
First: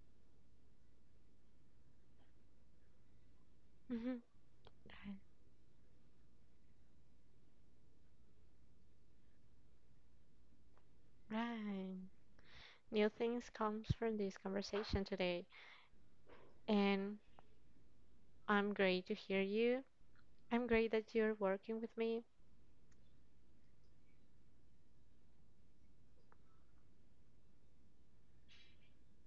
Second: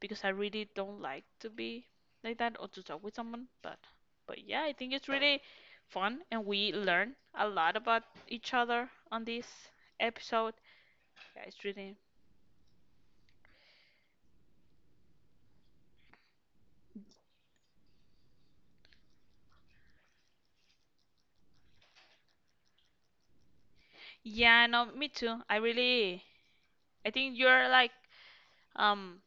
S2: because I really don't like to be like that or to talk with someone. But
S1: Mhm.
S2: but yeah, I think it's
S1: Right.
S2: really fun and we learn a lot about each other on this episode. Yeah, it's really
S1: Right. New things comes from this conversation today, and I'm great to hear you. I'm great that you're working with me.
S2: yeah, no, me too. I really I think you're like um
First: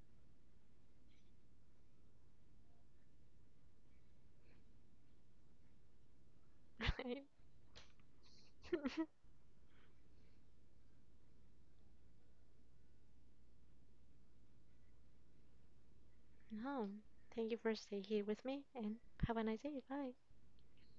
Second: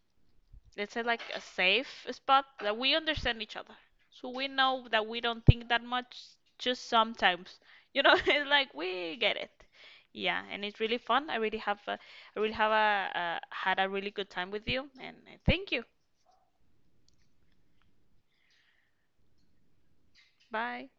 S2: let's say like a safe spot that we understand each other so we know that we don't think that much just
S1: *laughs*
S2: sometimes you know *laughs* it's like we get it yeah and it's really fun i really have a, I really have a, uh had a really good time with you and uh, thank you.
S1: No. Thank you for staying here with me and have a nice day. Bye.
S2: Bye.